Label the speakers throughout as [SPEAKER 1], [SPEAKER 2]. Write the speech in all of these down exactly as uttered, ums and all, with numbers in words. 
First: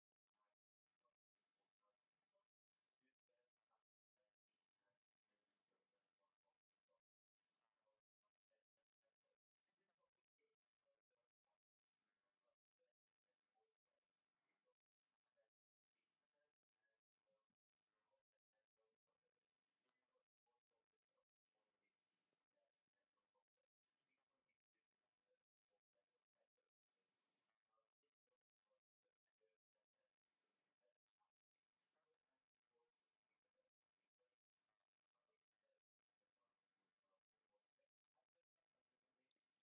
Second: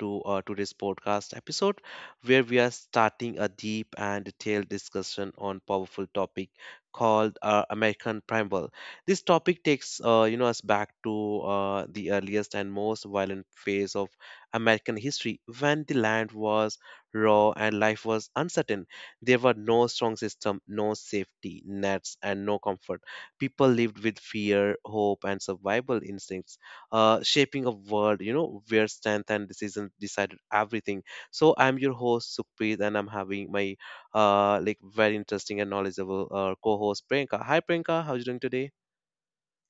[SPEAKER 1] to uh, today's podcast episode where we are starting a deep and detailed discussion on powerful topic called uh, American Primal. This topic takes uh, you know us back to uh, the earliest and most violent phase of American history when the land was raw and life was uncertain. There were no strong system, no safety nets, and no comfort. People lived with fear, hope, and survival instincts uh, shaping a world, you know, where strength and decision decided everything. So I'm your host Sukhpreet, and I'm having my uh, like very interesting and knowledgeable uh, co-host Priyanka. Hi Priyanka, how are you doing today?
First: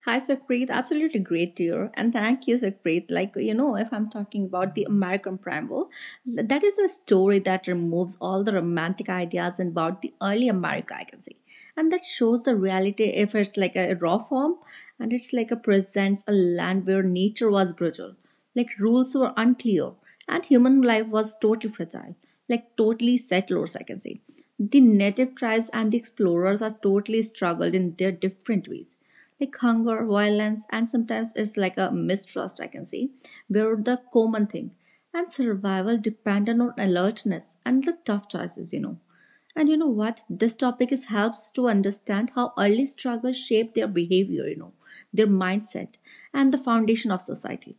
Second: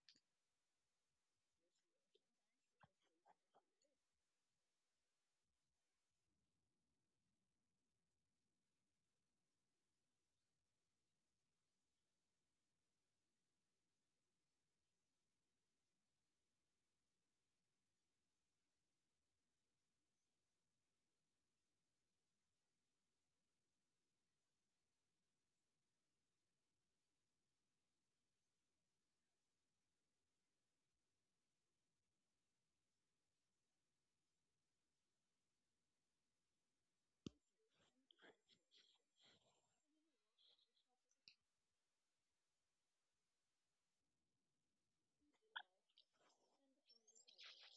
[SPEAKER 2] Hi, Sukhpreet. Absolutely great to hear. And thank you, Sukhpreet. Like, you know, if I'm talking about the American Primal, that is a story that removes all the romantic ideas about the early America, I can say. And that shows the reality if it's like a raw form, and it's like a presents a land where nature was brutal, like rules were unclear, and human life was totally fragile, like totally settlers, I can say. The native tribes and the explorers are totally struggled in their different ways like hunger, violence, and sometimes it's like a mistrust, I can see, were the common thing. And survival depended on alertness and the tough choices, you know. And you know what? This topic is helps to understand how early struggles shape their behavior, you know, their mindset, and the foundation of society.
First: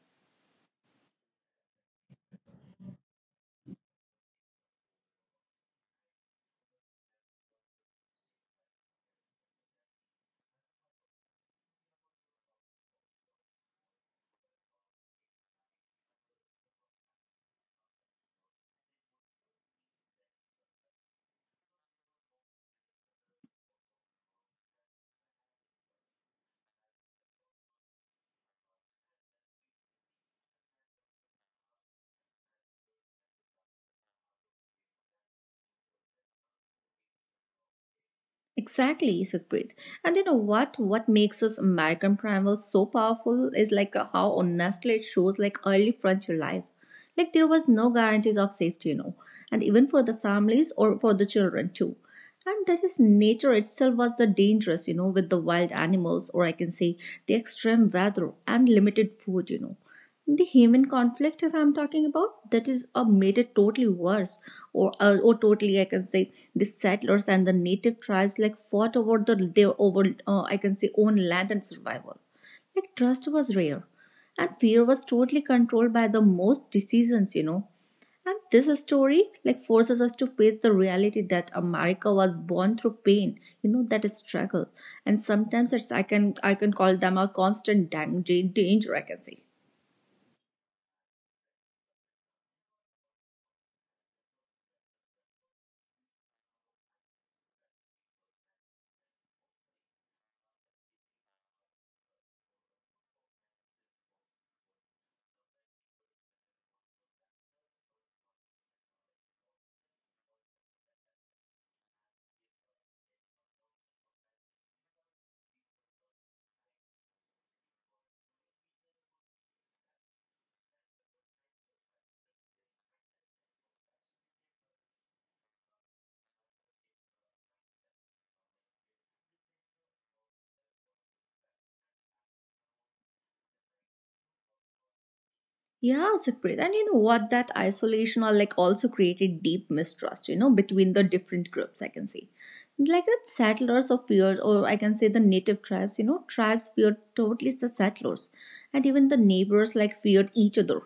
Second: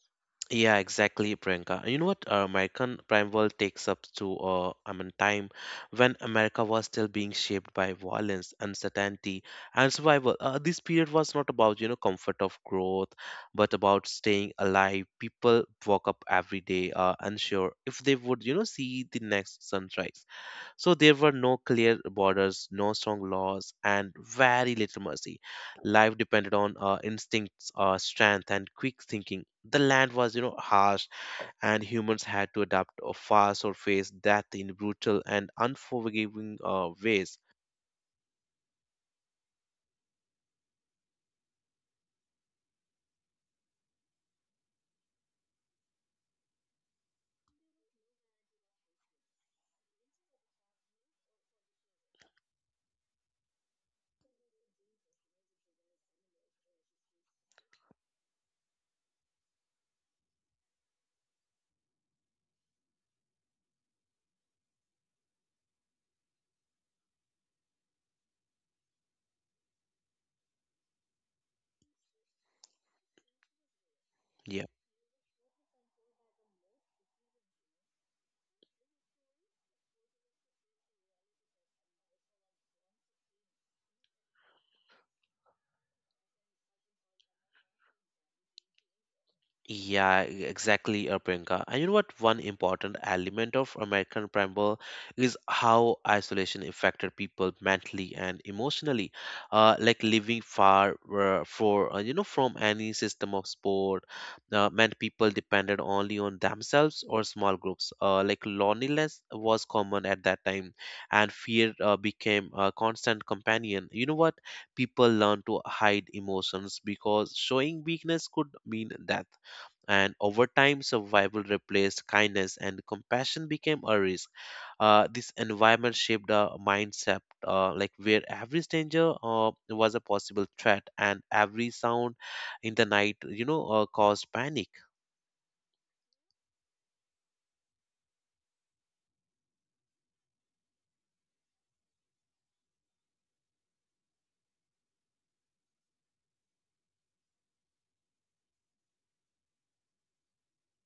[SPEAKER 1] Yeah, exactly, Priyanka. You know what? Uh, American Prime World takes up to, uh, I mean, time when America was still being shaped by violence, uncertainty, and survival. Uh, this period was not about, you know, comfort of growth, but about staying alive. People woke up every day, uh, unsure if they would, you know, see the next sunrise. So there were no clear borders, no strong laws, and very little mercy. Life depended on uh, instincts, uh, strength, and quick thinking. The land was, you know, harsh, and humans had to adapt uh, fast or face death in brutal and unforgiving uh, ways.
[SPEAKER 2] Exactly, Sukhpreet. And you know what? What makes us American Primal so powerful is like how honestly it shows like early frontier life. Like there was no guarantees of safety, you know, and even for the families or for the children too. And that is nature itself was the dangerous, you know, with the wild animals, or I can say the extreme weather and limited food, you know. The human conflict, if I'm talking about, that is uh, made it totally worse, or uh, or totally, I can say, the settlers and the native tribes like fought over the, their over uh, I can say own land and survival, like trust was rare and
[SPEAKER 1] Yeah.
[SPEAKER 2] fear was totally controlled by the most decisions you know And this story like forces us to face the reality that america was born through pain you know that is struggle, and sometimes it's I can I can call them a constant dang- dan- danger I can say.
[SPEAKER 1] Yeah, e- exactly, uh, Priyanka. And you know what? One important element of American Primal is how isolation affected people mentally and emotionally. Uh, like living far uh, for uh, you know from any system of sport, uh, meant people depended only on themselves or small groups. Uh, like loneliness was common at that time, and fear uh, became a constant companion. You know what? People learned to hide emotions because showing weakness could mean death, and over time survival replaced kindness and compassion became a risk. Uh, this environment shaped a mindset, uh, like where every stranger uh, was a possible threat and every sound in the night you know uh, caused panic.
[SPEAKER 2] Yeah, separate. And you know what? That isolation or like also created deep mistrust, you know, between the different groups, I can say. Like that settlers or feared, or I can say the native tribes, you know, tribes feared totally the settlers. And even the neighbors like feared each other.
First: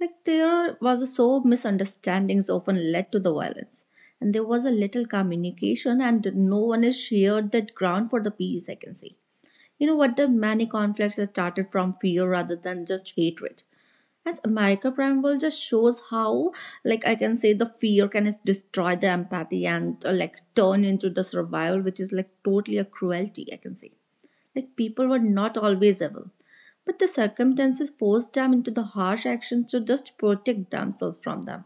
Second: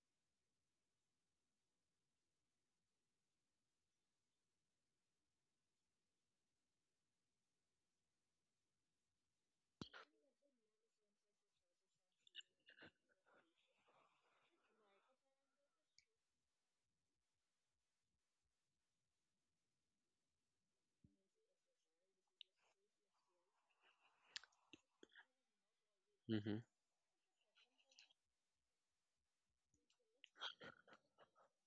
[SPEAKER 2] Like there was a so misunderstandings often led to the violence. And there was a little communication and no one has shared that ground for the peace, I can say. You know what, the many conflicts have started from fear rather than just hatred, and America Prime just shows how, like, I can say the fear can destroy the empathy and uh, like turn into the survival, which is like totally a cruelty, I can say. Like, people were not always evil,
[SPEAKER 1] Mhm.
[SPEAKER 2] but the circumstances forced them into the harsh actions to just protect themselves from them.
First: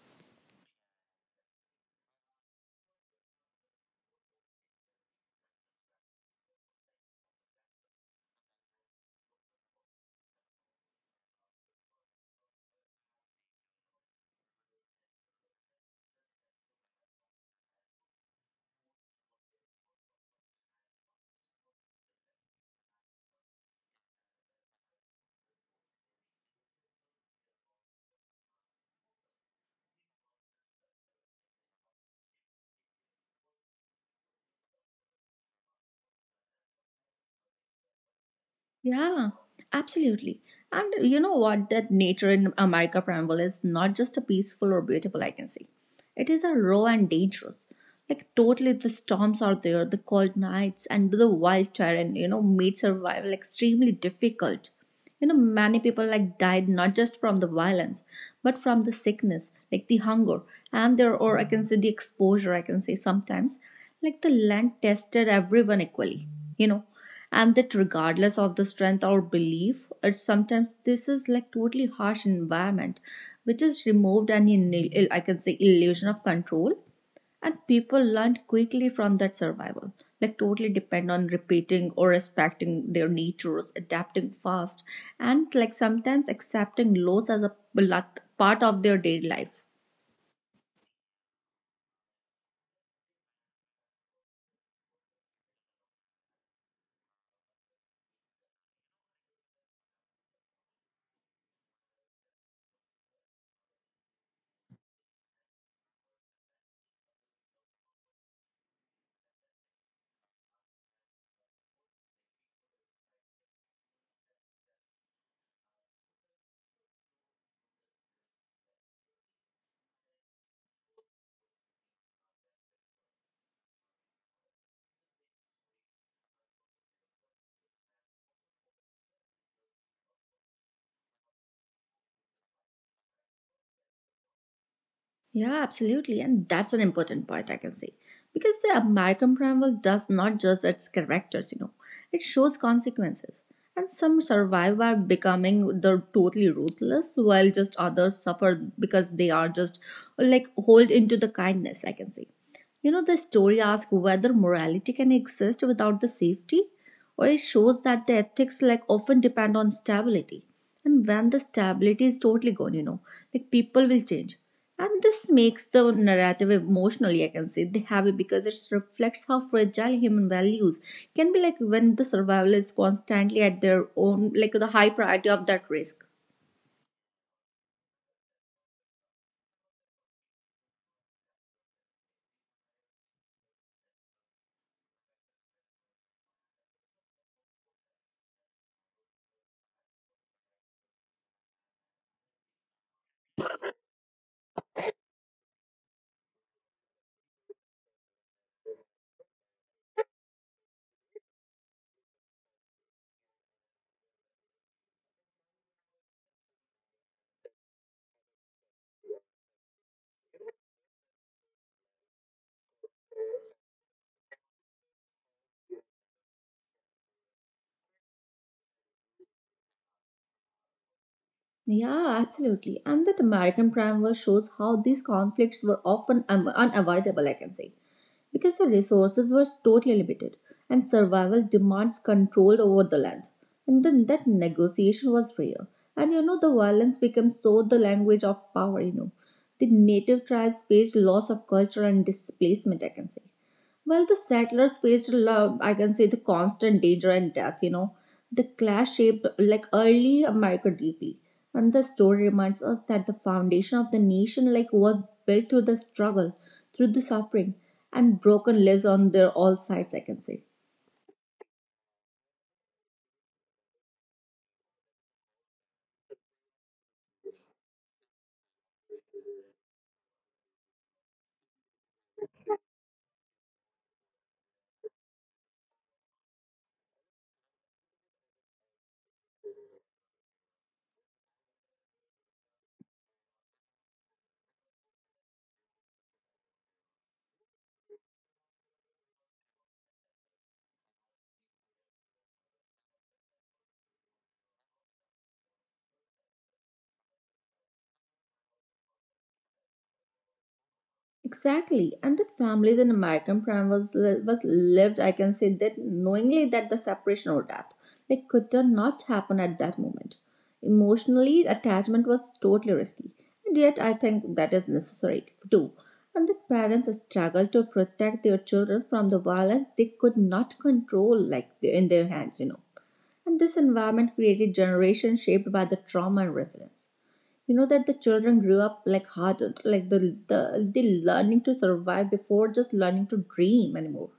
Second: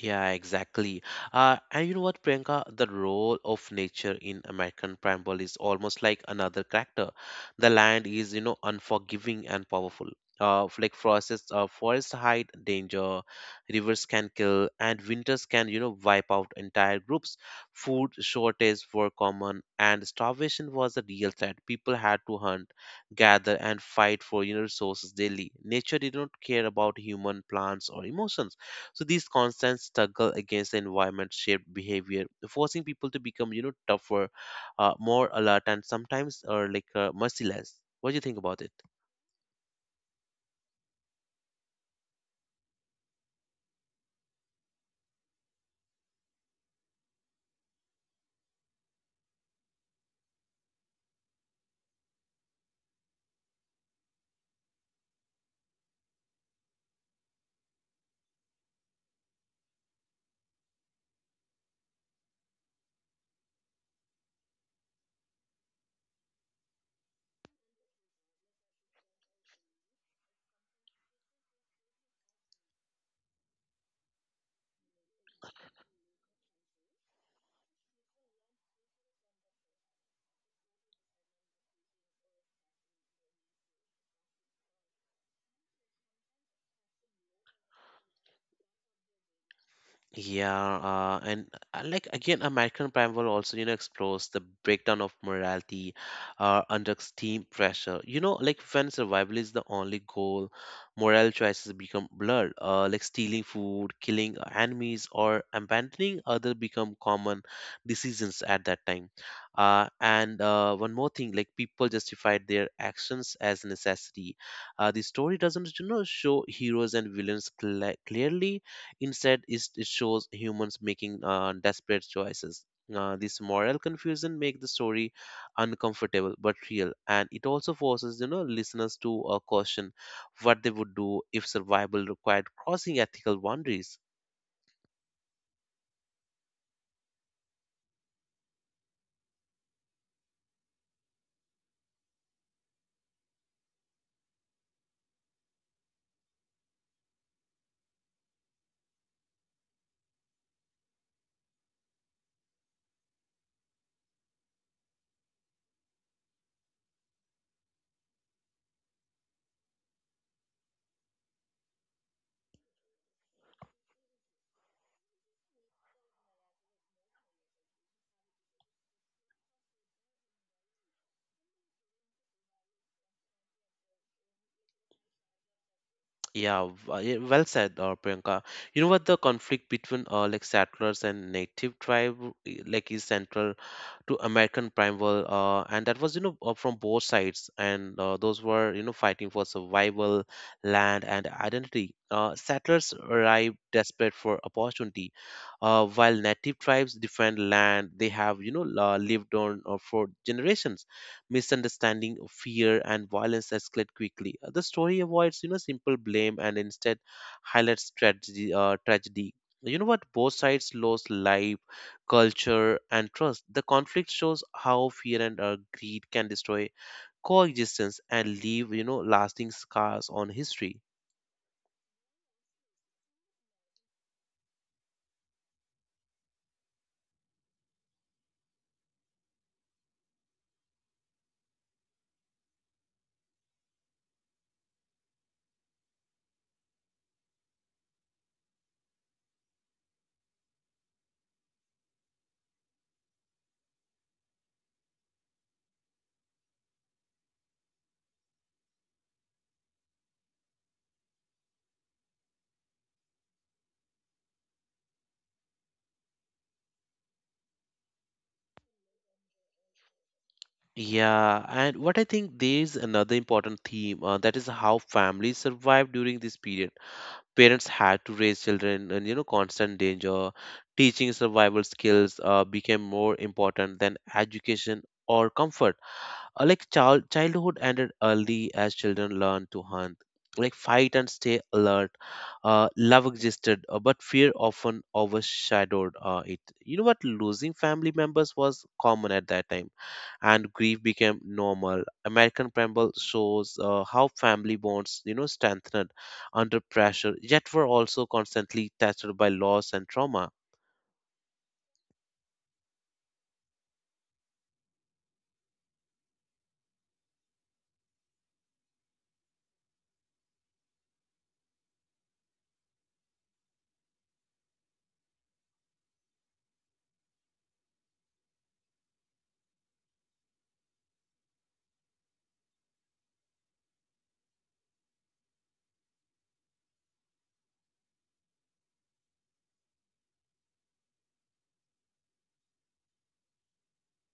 [SPEAKER 1] Yeah, exactly. Uh, and you know what, Priyanka? The role of nature in American Primeval is almost like another character. The land is, you know, unforgiving and powerful. Uh, f- like forests, uh, forests hide danger, rivers can kill, and winters can, you know, wipe out entire groups. Food shortages were common, and starvation was a real threat. People had to hunt, gather, and fight for, you know, resources daily. Nature did not care about human plants or emotions, so these constant struggle against the environment shaped behavior, forcing people to become you know tougher, uh, more alert, and sometimes or like uh, merciless. What do you think about it?
[SPEAKER 2] Yeah, absolutely. And you know what? That nature in America Preamble is not just a peaceful or beautiful, I can say. It is a raw and dangerous. Like totally the storms are there, the cold nights and the wild terrain, you know, made survival extremely difficult. You know, many people like died not just from the violence, but from the sickness, like the hunger, and there or I can say the exposure, I can say sometimes. Like the land tested everyone equally you know and that regardless of the strength or belief, it's sometimes this is like totally harsh environment which is removed and in I can say illusion of control, and people learn quickly from that survival, like totally depend on repeating or respecting their natures adapting fast, and like sometimes accepting loss as a like part of their daily life.
[SPEAKER 1] Yeah, uh, and uh, like again, American Primal also, you know, explores the breakdown of morality uh, under extreme pressure. You know, like when survival is the only goal, moral choices become blurred. Uh, like stealing food, killing uh, enemies, or abandoning other become common decisions at that time. Uh, and uh, one more thing, like people justified their actions as necessity. Uh, the story doesn't, you know, show heroes and villains cla clearly. Instead, it it shows humans making uh, desperate choices. Uh, this moral confusion makes the story uncomfortable but real, and it also forces you know listeners to uh, caution what they would do if survival required crossing ethical boundaries.
[SPEAKER 2] Yeah, absolutely. And that's an important point I can say. Because the American Primal does not judge its characters, you know, it shows consequences. And some survive by becoming the totally ruthless, while just others suffer because they are just like hold into the kindness, I can say. You know, the story asks whether morality can exist without the safety, or it shows that the ethics like often depend on stability. And when the stability is totally gone, you know, like people will change. And this makes the narrative emotionally, I can say, they have it because it reflects how fragile human values can be like when the survival is constantly at their own, like the high priority of that risk.
[SPEAKER 1] Yeah, w- uh, yeah, well said, uh, Priyanka. You know what, the conflict between uh, like settlers and native tribe i- like is central to American Primeval, uh, and that was you know uh, from both sides, and uh, those were you know fighting for survival, land, and identity. Uh, settlers arrived desperate for opportunity, uh, while native tribes defend land they have you know uh, lived on uh, for generations. Misunderstanding, fear, and violence escalate quickly. Uh, The story avoids, you know, simple blame and instead highlights tragedy. Uh, tragedy. You know what? Both sides lost life, culture, and trust. The conflict shows how fear and uh, greed can destroy coexistence and leave, you know, lasting scars on history.
[SPEAKER 2] Yeah, absolutely. And that American Prime War shows how these conflicts were often um, unavoidable, I can say. Because the resources were totally limited and survival demands control over the land. And then that negotiation was rare. And you know, the violence became so the language of power, you know. The native tribes faced loss of culture and displacement, I can say. Well, the settlers faced, love, I can say, the constant danger and death, you know. The clash shaped like early America deeply. And the story reminds us that the foundation of the nation like was built through the struggle, through the suffering, and broken lives on their all sides, I can say.
[SPEAKER 1] Yeah, and what I think, there is another important theme, uh, that is how families survived during this period. Parents had to raise children in you know constant danger. Teaching survival skills uh, became more important than education or comfort. Uh, like child childhood ended early as children learned to hunt, like fight and stay alert. Uh, love existed, uh, but fear often overshadowed uh, it. You know what, losing family members was common at that time, and grief became normal. American Pramble shows uh, how family bonds, you know, strengthened under pressure, yet were also constantly tested by loss and trauma.
[SPEAKER 2] Exactly, and that families in American prime was was lived. I can say that knowingly that the separation or death like could not happen at that moment. Emotionally, attachment was totally risky, and yet I think that is necessary too. And that parents struggle to protect their children from the violence they could not control, like in their hands, you know. And this environment created generations shaped by the trauma and resilience you know that the children grew up like hard, like the the they learning to survive before just learning to dream anymore.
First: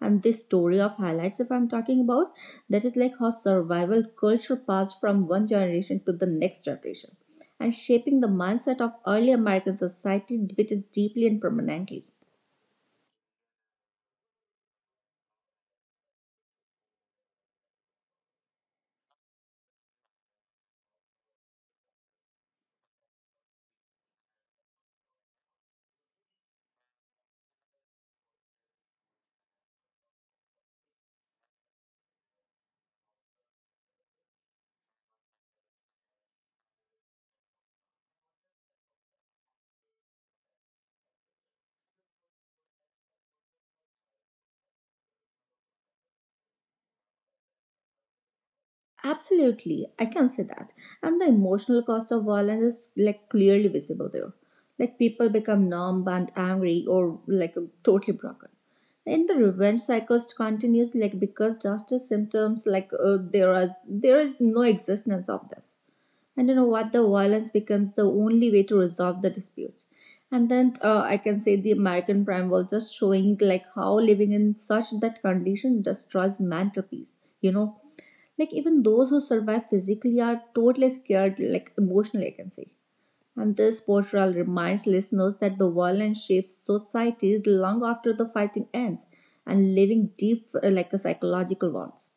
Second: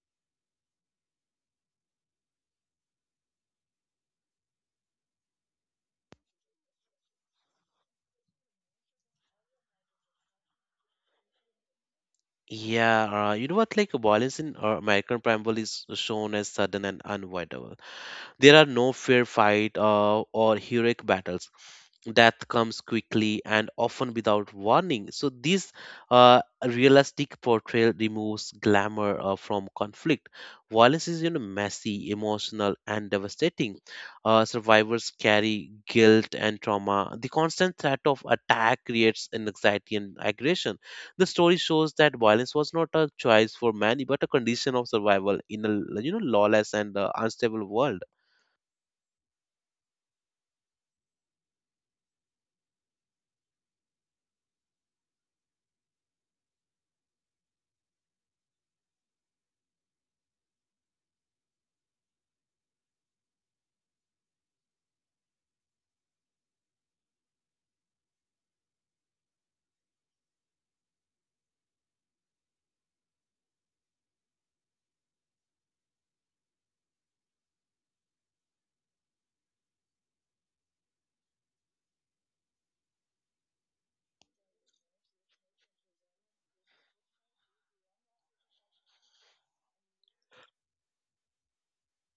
[SPEAKER 2] And this story of highlights if I'm talking about, that is like how survival culture passed from one generation to the next generation, and shaping the mindset of early american society which is deeply and permanently.
[SPEAKER 1] Yeah, uh, you know what? Like violence in uh, American Preamble is shown as sudden and unavoidable. There are no fair fight uh, or heroic battles. Death comes quickly and often without warning. So, this uh, realistic portrayal removes glamour uh, from conflict. Violence is, you know, messy, emotional, and devastating. Uh, survivors carry guilt and trauma. The constant threat of attack creates an anxiety and aggression. The story shows that violence was not a choice for many, but a condition of survival in a you know lawless and uh, unstable world.
[SPEAKER 2] Absolutely, I can say that. And the emotional cost of violence is like clearly visible there. Like people become numb and angry or like totally broken. And the revenge cycles continues like because justice symptoms like uh, there is there is no existence of them. And you know what, the violence becomes the only way to resolve the disputes. And then uh, I can say the american prime was just showing like how living in such that condition destroys mental peace, you know, like even those who survive physically are totally scared like emotionally I can say. And this portrayal reminds listeners that the violence shapes societies long after the fighting ends, and leaving deep uh, like a psychological wounds.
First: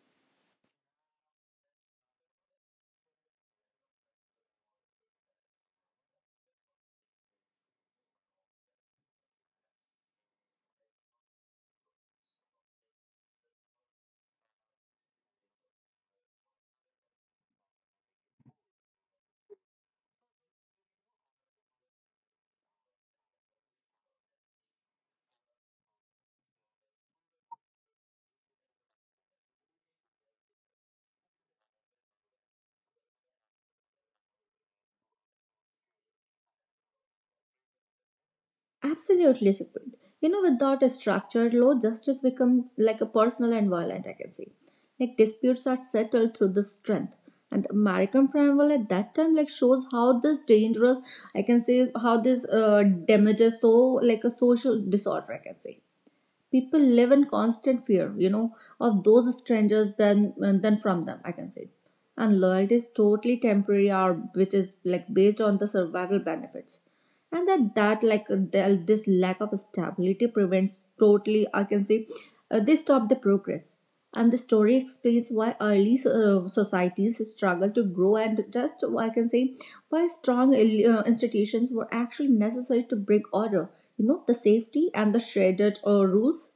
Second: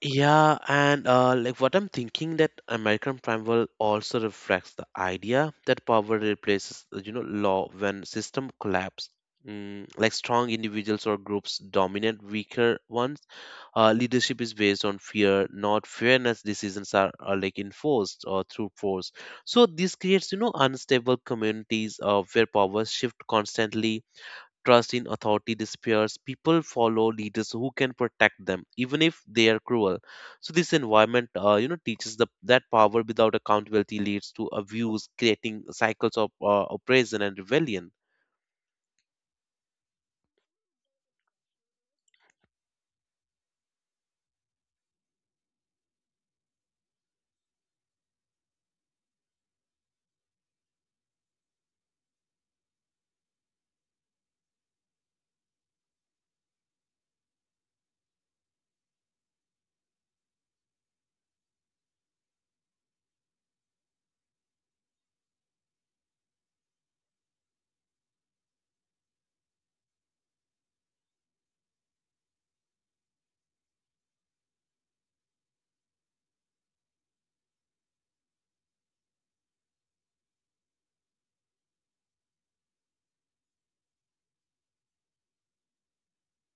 [SPEAKER 1] Yeah, and uh, like what I'm thinking that American Prime will also reflects the idea that power replaces, uh, you know, law when system collapse. Mm, like strong individuals or groups dominate weaker ones. Uh, leadership is based on fear, not fairness. Decisions are, are like enforced or through force. So this creates, you know, unstable communities uh, where power shift constantly. Trust in authority disappears. People follow leaders who can protect them, even if they are cruel. So this environment, uh, you know, teaches the, that power without accountability leads to abuse, creating cycles of uh, oppression and rebellion.
[SPEAKER 2] Absolutely, Sukhpreet. You know, without a structure, law, justice becomes like a personal and violent, I can say. Like disputes are settled through the strength. And the American preamble at that time like shows how this dangerous, I can say, how this uh, damages so like a social disorder, I can say. People live in constant fear, you know, of those strangers than than from them I can say. And loyalty is totally temporary or which is like based on the survival benefits. And that that like the, this lack of stability prevents totally I can say, uh, they stop the progress. And the story explains why early uh, societies struggle to grow and just I can say why strong uh, institutions were actually necessary to bring order. You know, the safety and the shredded uh, rules.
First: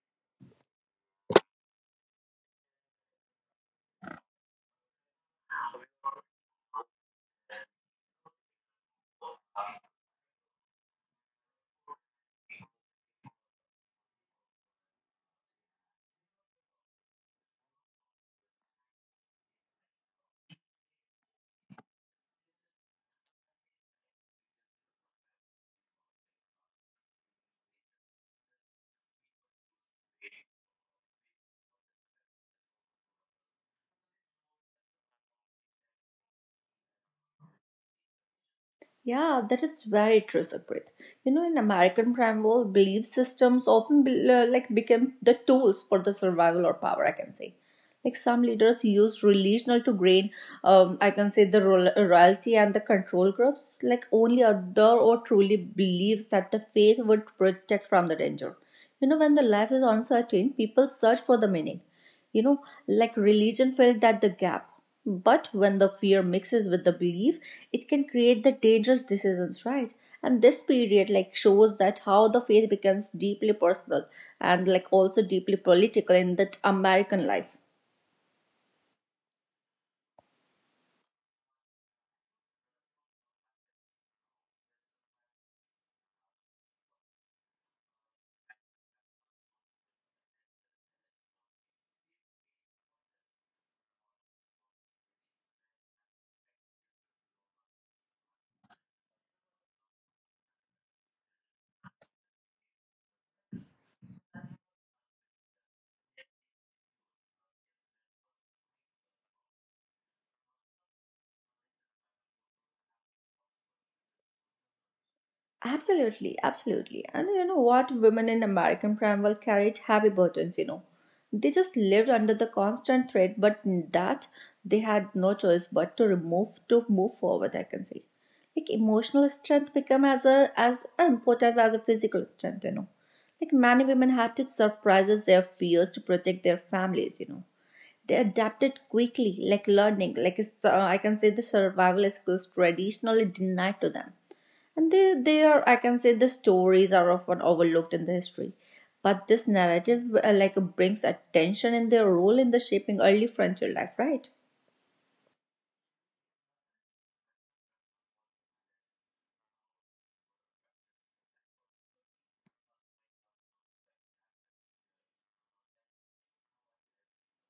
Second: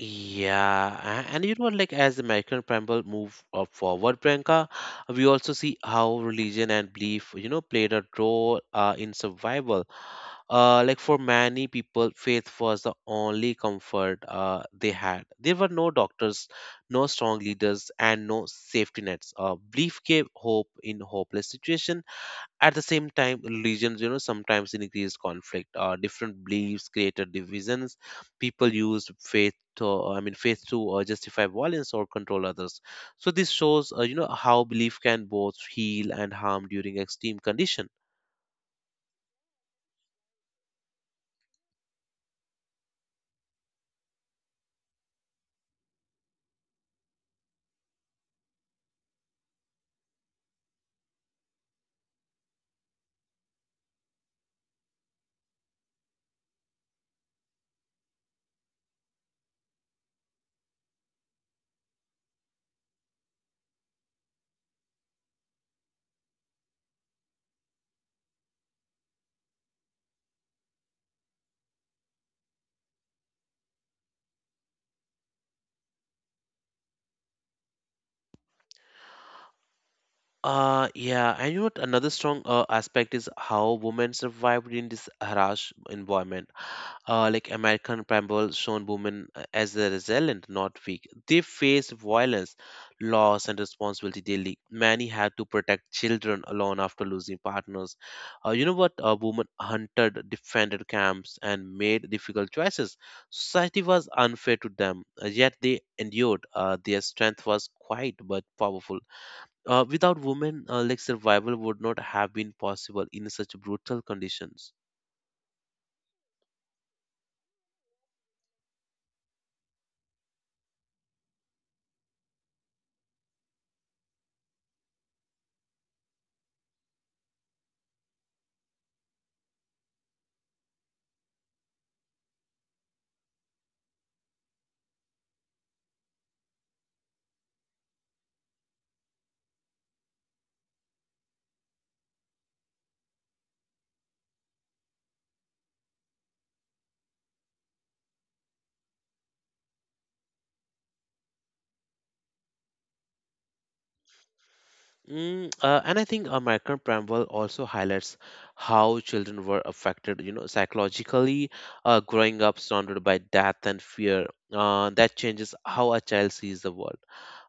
[SPEAKER 1] Yeah, a- and you know, like as the American Prime move up forward, Priyanka, we also see how religion and belief, you know, played a role uh, in survival. Uh, like for many people, faith was the only comfort uh, they had. There were no doctors, no strong leaders, and no safety nets. Uh, belief gave hope in hopeless situation. At the same time, religions, you know, sometimes increased conflict. Uh, different beliefs created divisions. People used faith to, uh, I mean, faith to uh, justify violence or control others. So this shows, uh, you know, how belief can both heal and harm during extreme condition.
[SPEAKER 2] Yeah, that is very true, Sukrit. You know, in American primal belief systems often be, uh, like became the tools for the survival or power. I can say, like some leaders use relational to gain, um, I can say the royal- royalty and the control groups. Like only other or truly believes that the faith would protect from the danger. You know, when the life is uncertain, people search for the meaning. You know, like religion filled that the gap, but when the fear mixes with the belief, it can create the dangerous decisions, right? And this period like shows that how the faith becomes deeply personal and like also deeply political in that american life.
[SPEAKER 1] Uh, yeah, and you know what? Another strong uh, aspect is how women survived in this harsh environment. Uh, like American Pramble shown women uh, as a resilient, not weak. They faced violence, loss, and responsibility daily. Many had to protect children alone after losing partners. Uh, you know what? Uh, women hunted, defended camps, and made difficult choices. Society was unfair to them, uh, yet they endured. Uh, their strength was quiet but powerful. Uh, without women, uh, like survival would not have been possible in such brutal conditions.
[SPEAKER 2] Absolutely, absolutely. And you know what? Women in American Primeval carried heavy burdens, you know. They just lived under the constant threat, but that they had no choice but to remove to move forward, I can say. Like emotional strength become as a as important as a physical strength, you know. Like many women had to surprise their fears to protect their families, you know. They adapted quickly, like learning, like it's, uh, I can say the survival skills traditionally denied to them. And they, they are I can say the stories are often overlooked in the history, but this narrative uh, like brings attention and their role in the shaping early frontier life, right?
[SPEAKER 1] Mm, uh, and I think American Preamble also highlights how children were affected, you know, psychologically, uh, growing up surrounded by death and fear. Uh, that changes how a child sees the world.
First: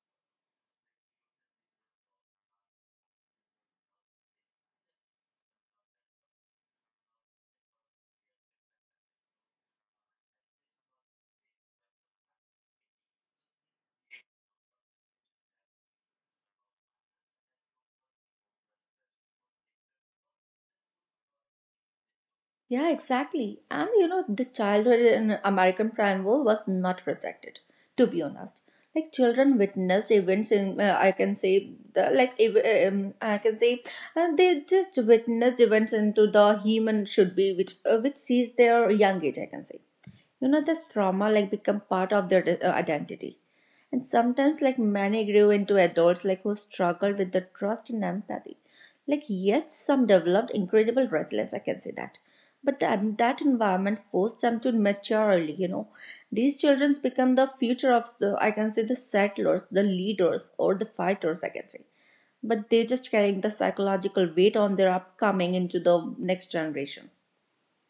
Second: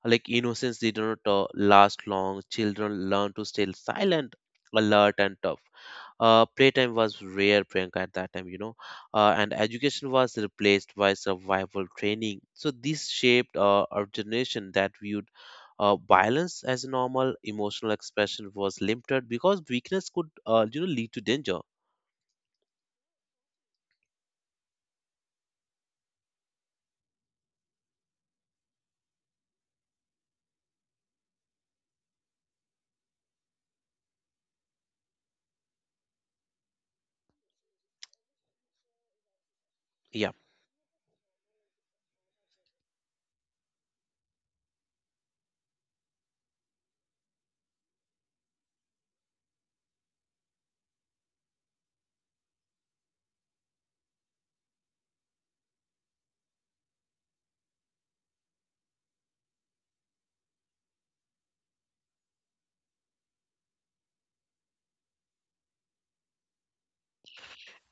[SPEAKER 1] Like innocence did not uh, last long. Children learn to stay silent, alert, and tough. Uh, playtime was rare, Priyanka, at that time, you know, uh, and education was replaced by survival training. So this shaped uh, our generation that viewed uh, violence as normal. Emotional expression was limited because weakness could, uh, you know, lead to danger.
[SPEAKER 2] Yeah, exactly. And you know, the childhood in American Prime War was not protected, to be honest. Like children witnessed events in, uh, I can say, the, like ev- um, I can say, uh, they just witnessed events into the human should be, which uh, which sees their young age. I can say,
[SPEAKER 1] Yeah.
[SPEAKER 2] you know, this trauma like become part of their uh, identity. And sometimes like many grew into adults like who struggled with the trust and empathy, like yet some developed incredible resilience, I can say that. But that, that environment forced them to mature early, you know. These children become the future of the, I can say, the settlers, the leaders, or the fighters, I can say, but they just carrying the psychological weight on their upcoming into the next generation.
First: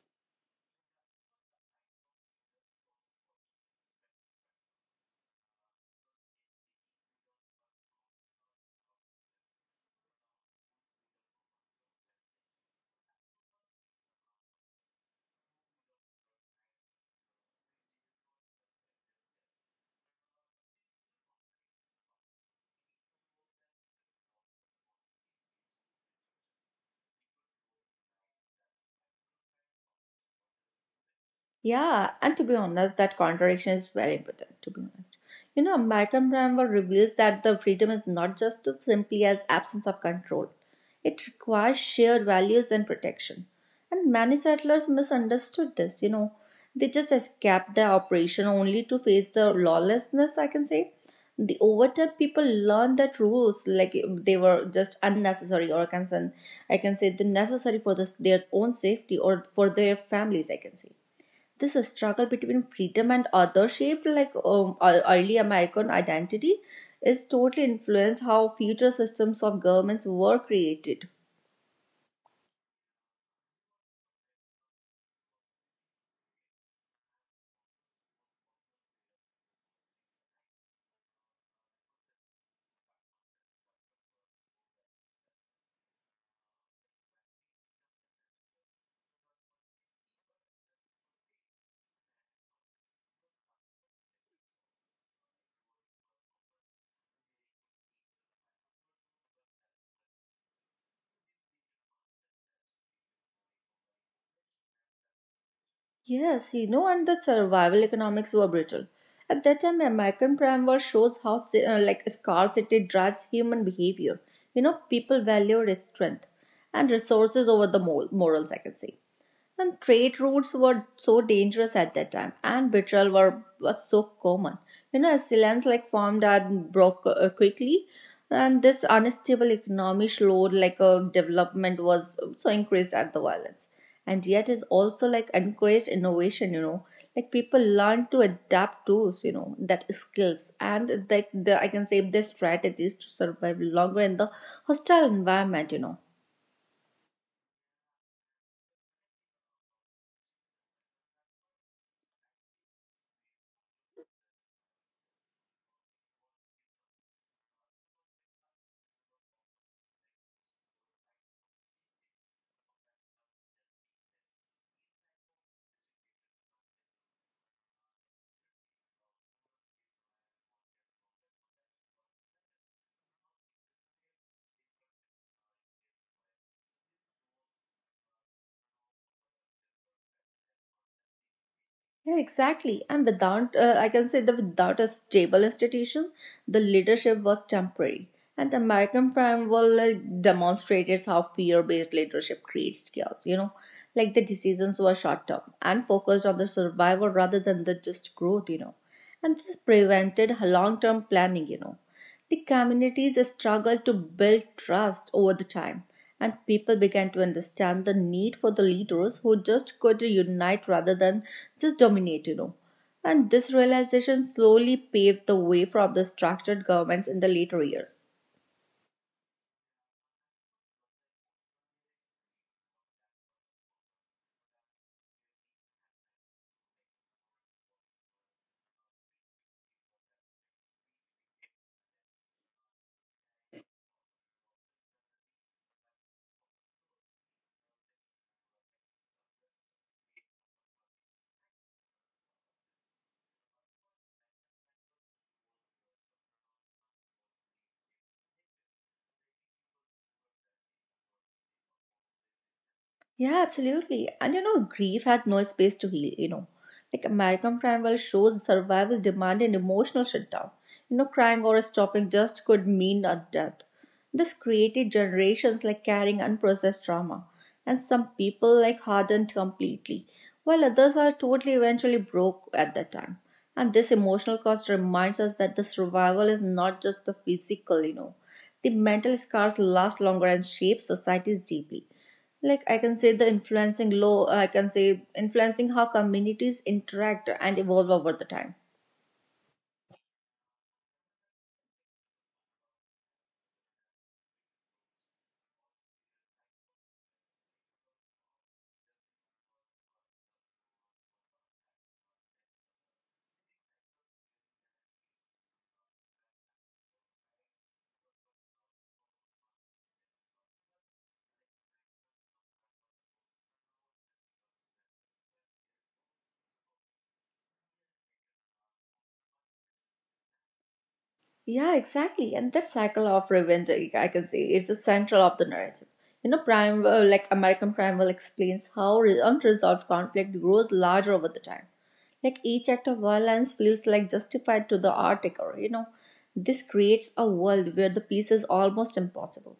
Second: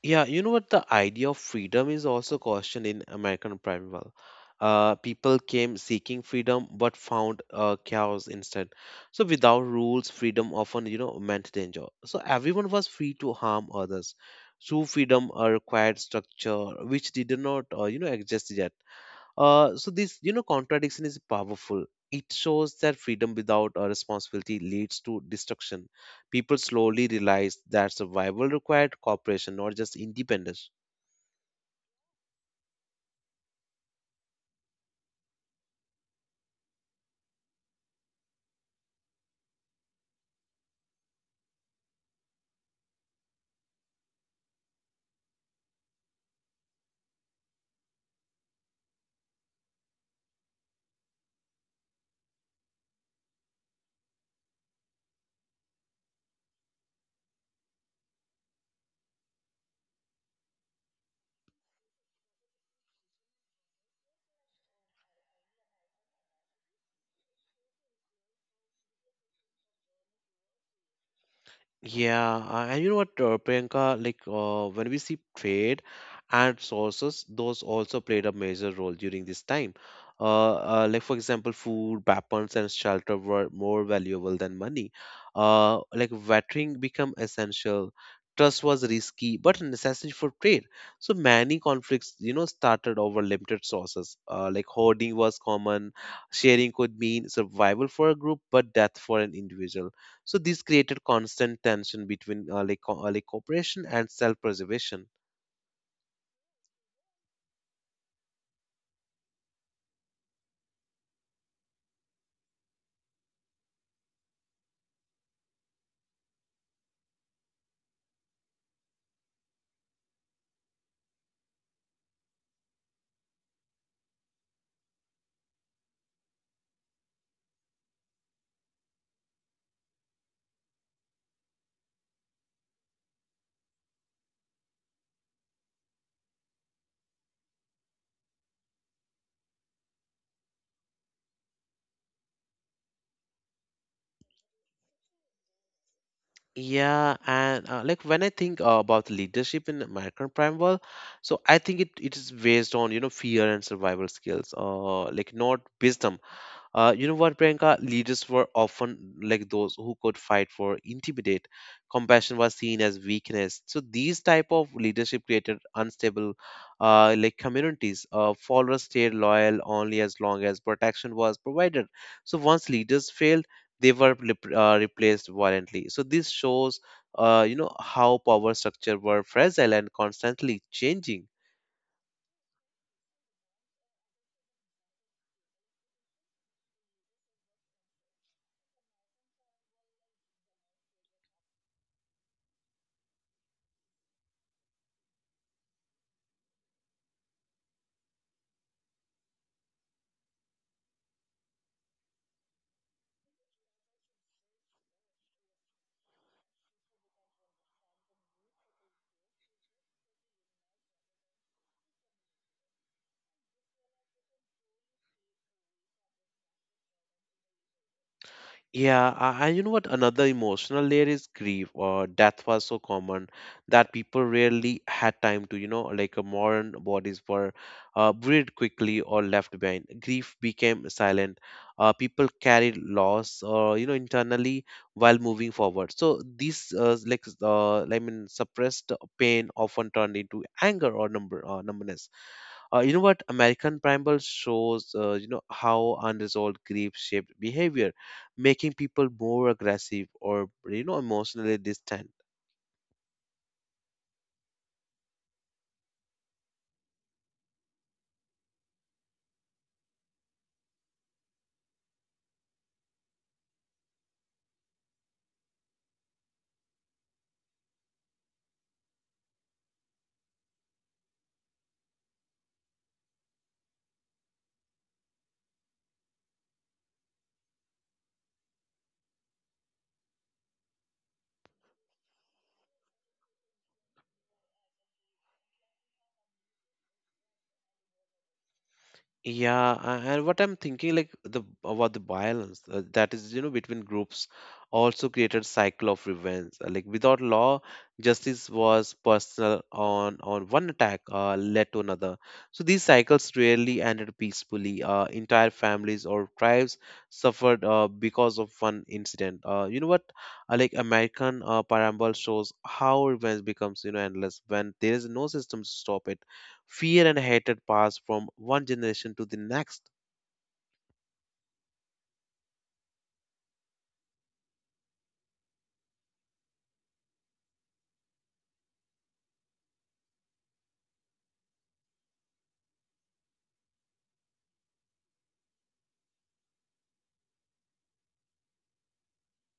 [SPEAKER 1] Yeah, you know what? The idea of freedom is also questioned in American Primeval. Uh, people came seeking freedom but found uh, chaos instead. So without rules, freedom often, you know, meant danger. So everyone was free to harm others. True freedom uh, required structure, which did not, uh, you know, exist yet. Uh, so this, you know, contradiction is powerful. It shows that freedom without a responsibility leads to destruction. People slowly realize that survival required cooperation, not just independence.
[SPEAKER 2] Yeah, and to be honest, that contradiction is very important. To be honest, you know, Malcolm Gladwell reveals that the freedom is not just as simply as absence of control; it requires shared values and protection. And many settlers misunderstood this. You know, they just escaped the operation only to face the lawlessness. I can say, the over time, people learned that rules like they were just unnecessary, or I can say, I can say, the necessary for this, their own safety or for their families. I can say this struggle between freedom and authorship, like um, ear- early American identity, is totally influenced how future systems of governments were created.
[SPEAKER 1] Yeah, uh, and you know what, uh, Priyanka, like uh, when we see trade and sources, those also played a major role during this time. Uh, uh, like for example, food, weapons, and shelter were more valuable than money. Uh, like vetting became essential. Trust was risky, but necessary for trade. So many conflicts, you know, started over limited sources. Uh, like hoarding was common. Sharing could mean survival for a group, but death for an individual. So this created constant tension between uh, like, co- uh, like cooperation and self-preservation.
[SPEAKER 2] Yes, you know, and the survival economics were brutal. At that time, American Primeval shows how si- uh, like scarcity drives human behavior. You know, people value their strength and resources over the mor- morals, I can say. And trade routes were so dangerous at that time and betrayal were was so common, you know, as lands like formed and broke uh, quickly. And this unstable economy slowed like a development was so increased at the violence, and yet is also like encouraged innovation, you know. Like people learn to adapt tools, you know, that skills and like the, I can say their strategies to survive longer in the hostile environment, you know.
[SPEAKER 1] Yeah, and uh, like when I think uh, about leadership in American Primeval, so I think it, it is based on you know fear and survival skills, uh, like not wisdom. Uh, you know what, Priyanka? Leaders were often like those who could fight for intimidate. Compassion was seen as weakness. So these type of leadership created unstable, uh, like communities. Uh, followers stayed loyal only as long as protection was provided. So once leaders failed, they were rep- uh, replaced violently. So this shows, uh, you know, how power structure were fragile and constantly changing.
[SPEAKER 2] Yeah, exactly. And without, uh, I can say that without a stable institution, the leadership was temporary. And the American framework like, demonstrated how fear-based leadership creates chaos. You know, like the decisions were short-term and focused on the survival rather than the just growth. You know, and this prevented long-term planning. You know, the communities struggled to build trust over the time, and people began to understand the need for the leaders who just could unite rather than just dominate, you know. And this realization slowly paved the way for the structured governments in the later years.
[SPEAKER 1] Yeah, a- and you know what? Another emotional layer is grief. Or death was so common that people rarely had time to, you know, like uh, modern bodies were uh, buried quickly or left behind. Grief became silent. Uh, people carried loss, uh, you know, internally while moving forward. So these, uh, like, uh, I mean, suppressed pain often turned into anger or number, uh, numbness. Uh, you know what? American primal shows, uh, you know, how unresolved grief shaped behavior, making people more aggressive or, you know, emotionally distant.
[SPEAKER 2] Yeah, absolutely. And you know, grief had no space to heal, you know. Like American Crime shows survival demand and emotional shutdown. You know, crying or stopping just could mean a death. This created generations like carrying unprocessed trauma. And some people like hardened completely, while others are totally eventually broke at that time. And this emotional cost reminds us that the survival is not just the physical, you know. The mental scars last longer and shape societies deeply, like I can say the influencing law, uh, I can say influencing how communities interact and evolve over the time.
[SPEAKER 1] Yeah, a- and what I'm thinking, like the about the violence, uh, that is, you know, between groups, also created cycle of revenge. Uh, Like without law, justice was personal. On on one attack uh, led to another. So these cycles rarely ended peacefully. Uh, entire families or tribes suffered uh, because of one incident. Uh, you know what? Uh, like American uh, Parable shows how revenge becomes, you know, endless when there is no system to stop it. Fear and hatred pass from one generation to the next.
[SPEAKER 2] Yeah, exactly. And that cycle of revenge, I I can say, is the central of the narrative. You know, Primeval, like American Primeval, explains how re- unresolved conflict grows larger over the time. Like each act of violence feels like justified to the art taker, you know. This creates a world where the peace is almost impossible.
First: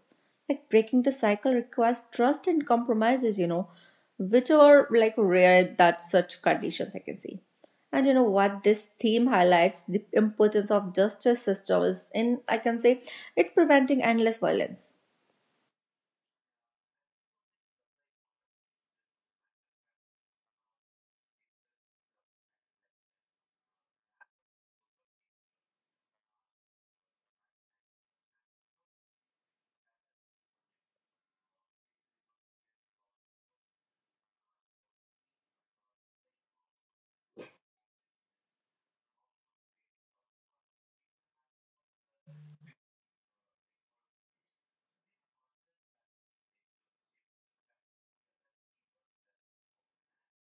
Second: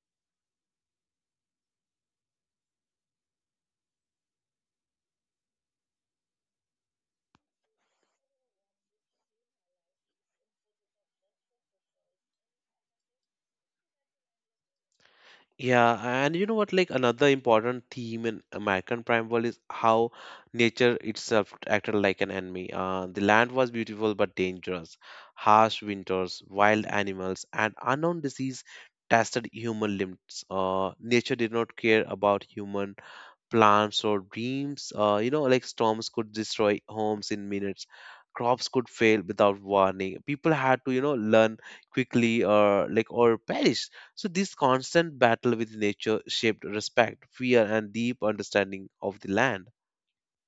[SPEAKER 2] Like breaking the cycle requires trust and compromises, you know, which are like rare that such conditions I can see. And you know what, this theme highlights the importance of justice systems in, I can say, it preventing endless violence.
[SPEAKER 1] Yeah, and you know what? Like another important theme in American Primeval is how nature itself acted like an enemy. Uh, the land was beautiful but dangerous. Harsh winters, wild animals, and unknown disease tested human limits. Uh, nature did not care about human plans or dreams. Uh, you know, like storms could destroy homes in minutes. Crops could fail without warning. People had to, you know, learn quickly or like or perish. So this constant battle with nature shaped respect, fear, and deep understanding of the land.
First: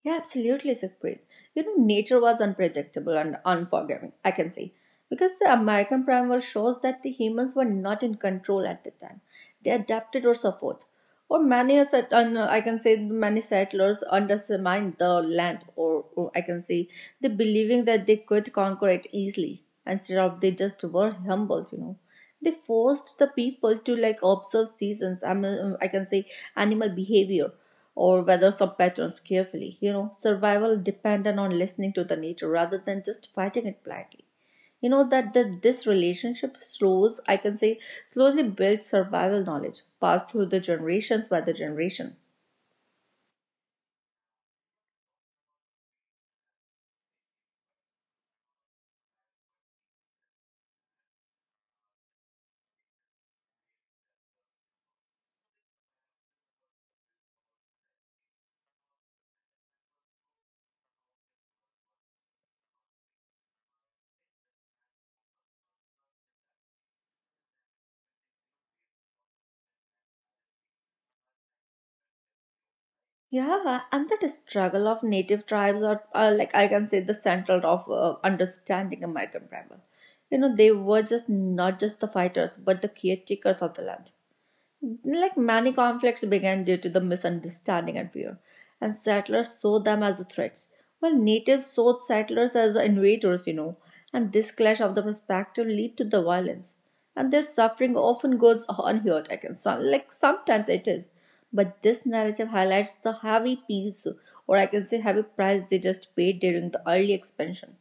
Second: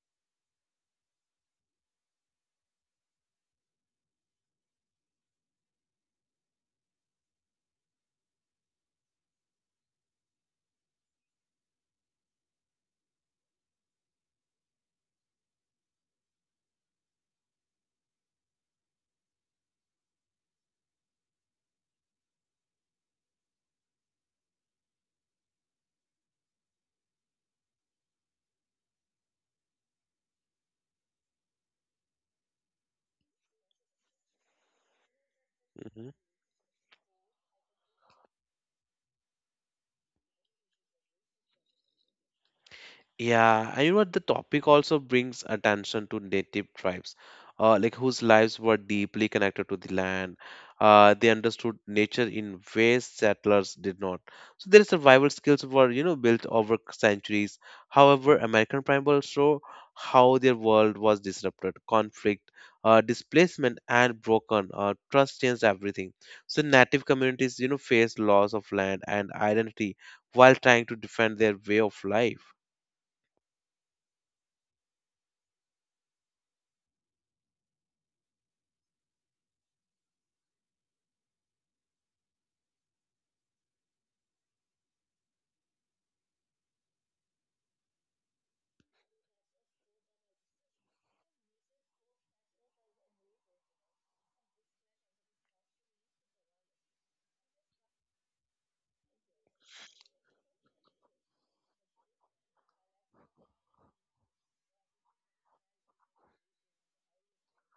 [SPEAKER 2] Yeah, absolutely, Sukhpreet. You know, nature was unpredictable and unforgiving, I can say, because the American Primal shows that the humans were not in control at the time. They adapted or suffered, or many a set- and, uh, no, I can say many settlers undermined the land, or, or I can say they believing that they could conquer it easily instead of they just were humbled, you know. They forced the people to like observe seasons, I mean uh, I can say animal behavior or whether some patterns carefully, you know. Survival dependent on listening to the nature rather than just fighting it blindly, you know. That the, this
[SPEAKER 1] Mm-hmm.
[SPEAKER 2] relationship slows, I can say, slowly built survival knowledge passed through the generations by the generation.
[SPEAKER 1] Yeah, and you know what? The topic also brings attention to native tribes, uh, like whose lives were deeply connected to the land. Uh, they understood nature in ways settlers did not. So their survival skills were, you know, built over centuries. However, American Tribals show how their world was disrupted. Conflict, uh, displacement, and broken. Uh, trust changed everything. So native communities, you know, faced loss of land and identity while trying to defend their way of life.
[SPEAKER 2] Yeah, and that struggle of native tribes are, are like, I can say, the central of uh, understanding American tribal. You know, they were just not just the fighters, but the caretakers of the land. Like many conflicts began due to the misunderstanding and fear, and settlers saw them as threats, while natives saw settlers as invaders, you know, and this clash of the perspective lead to the violence. And their suffering often goes unheard, I can some like sometimes it is. But this narrative highlights the heavy piece, or I can say heavy price they just paid during the early expansion.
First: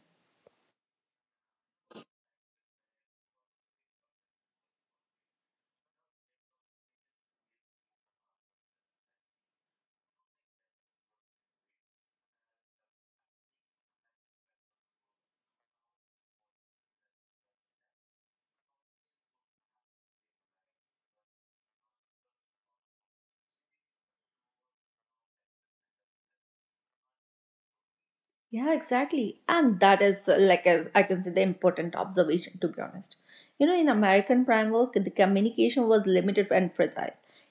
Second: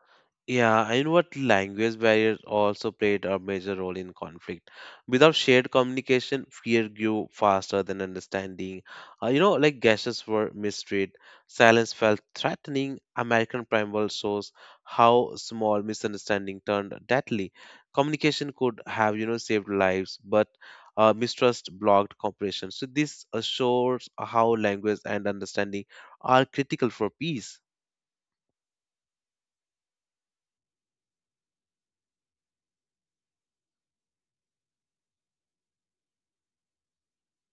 [SPEAKER 1] Yeah, and what language barriers also played a major role in conflict. Without shared communication, fear grew faster than understanding. Uh, you know, like gashes were mistreated, silence felt threatening. American Primal shows how small misunderstanding turned deadly. Communication could have, you know, saved lives, but uh, mistrust blocked cooperation. So this assures how language and understanding are critical for peace.
[SPEAKER 2] Yeah, exactly. And that is uh, like a, I can say the important observation, to be honest. You know, in American prime work, the communication was limited and fragile.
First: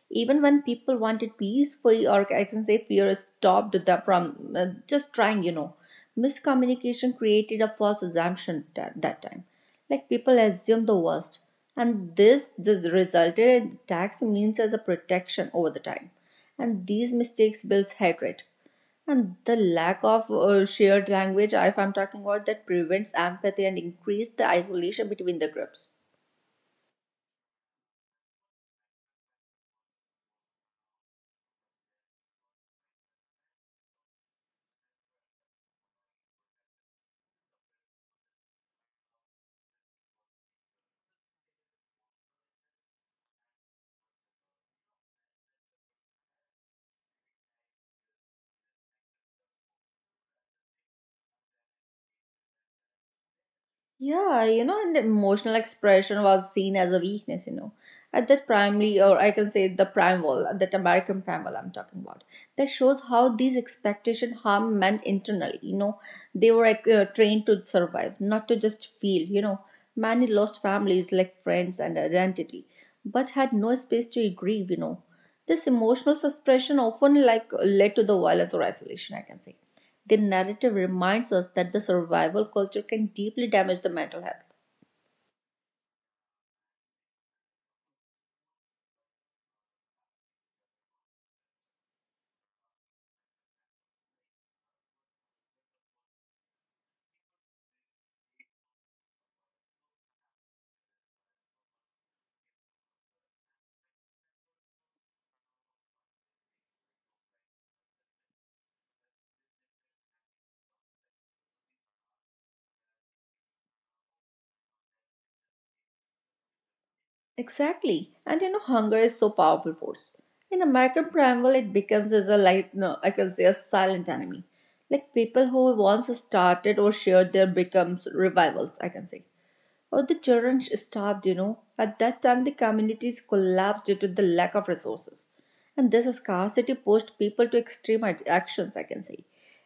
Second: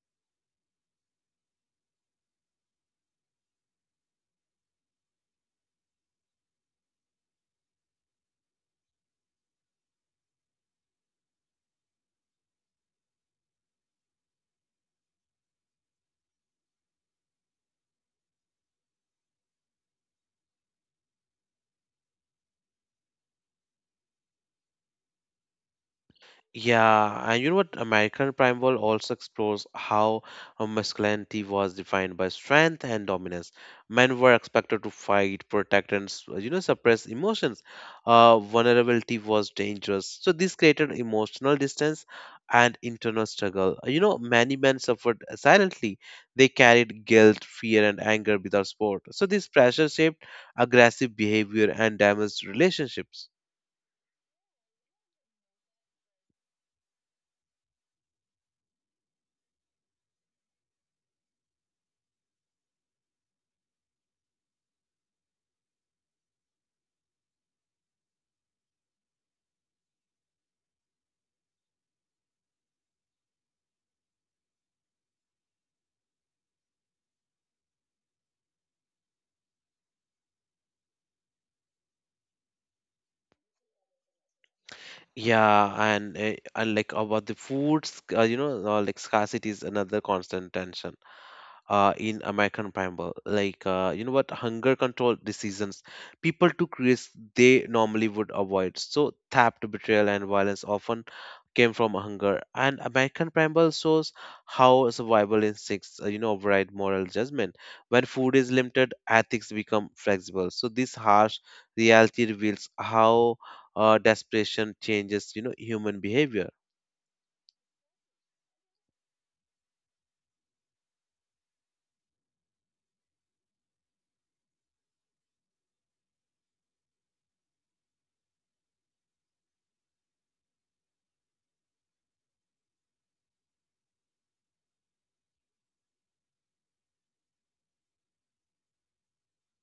[SPEAKER 2] Even when people wanted peace, fe- or I can say fear stopped them from uh, just trying, you know. Miscommunication created a false assumption at that time. Like people assumed the worst. And this, this resulted in attacks means as a protection over the time. And these mistakes builds hatred, and the lack of uh, shared language, if I'm talking about that, prevents empathy and increase the isolation between the groups.
[SPEAKER 1] Yeah, and you know what? American Primeval also explores how uh, masculinity was defined by strength and dominance. Men were expected to fight, protect, and s- you know, suppress emotions. Uh, vulnerability was dangerous, so this created emotional distance and internal struggle. You know, many men suffered silently. They carried guilt, fear, and anger without support. So this pressure shaped aggressive behavior and damaged relationships.
[SPEAKER 2] Yeah, you know, and emotional expression was seen as a weakness, you know. At that primarily, or I can say the primal, that American primal I'm talking about, that shows how these expectation harm men internally, you know. They were like, uh, trained to survive, not to just feel, you know. Many lost families, like friends and identity, but had no space to grieve, you know. This emotional suppression often like led to the violence or isolation, I can say the narrative reminds us that the survival culture can deeply damage the mental health.
[SPEAKER 1] Yeah, and uh, uh, like about the foods, uh, you know, uh, like scarcity is another constant tension uh, in American Bible. Like uh, you know what? Hunger control decisions. People took risks they normally would avoid. So theft, betrayal, and violence often came from hunger. And American Primal shows how survival instincts, uh, you know, override moral judgment. When food is limited, ethics become flexible. So this harsh reality reveals how uh, desperation changes, you know, human behavior.
[SPEAKER 2] Exactly. And you know, hunger is so powerful force. In American Primal, it becomes as a like no, I can say a silent enemy. Like people who once started or shared their becomes revivals, I can say. Or the children starved, you know. At that time, the communities collapsed due to the lack of resources. And this scarcity pushed people to extreme ad- actions, I can say.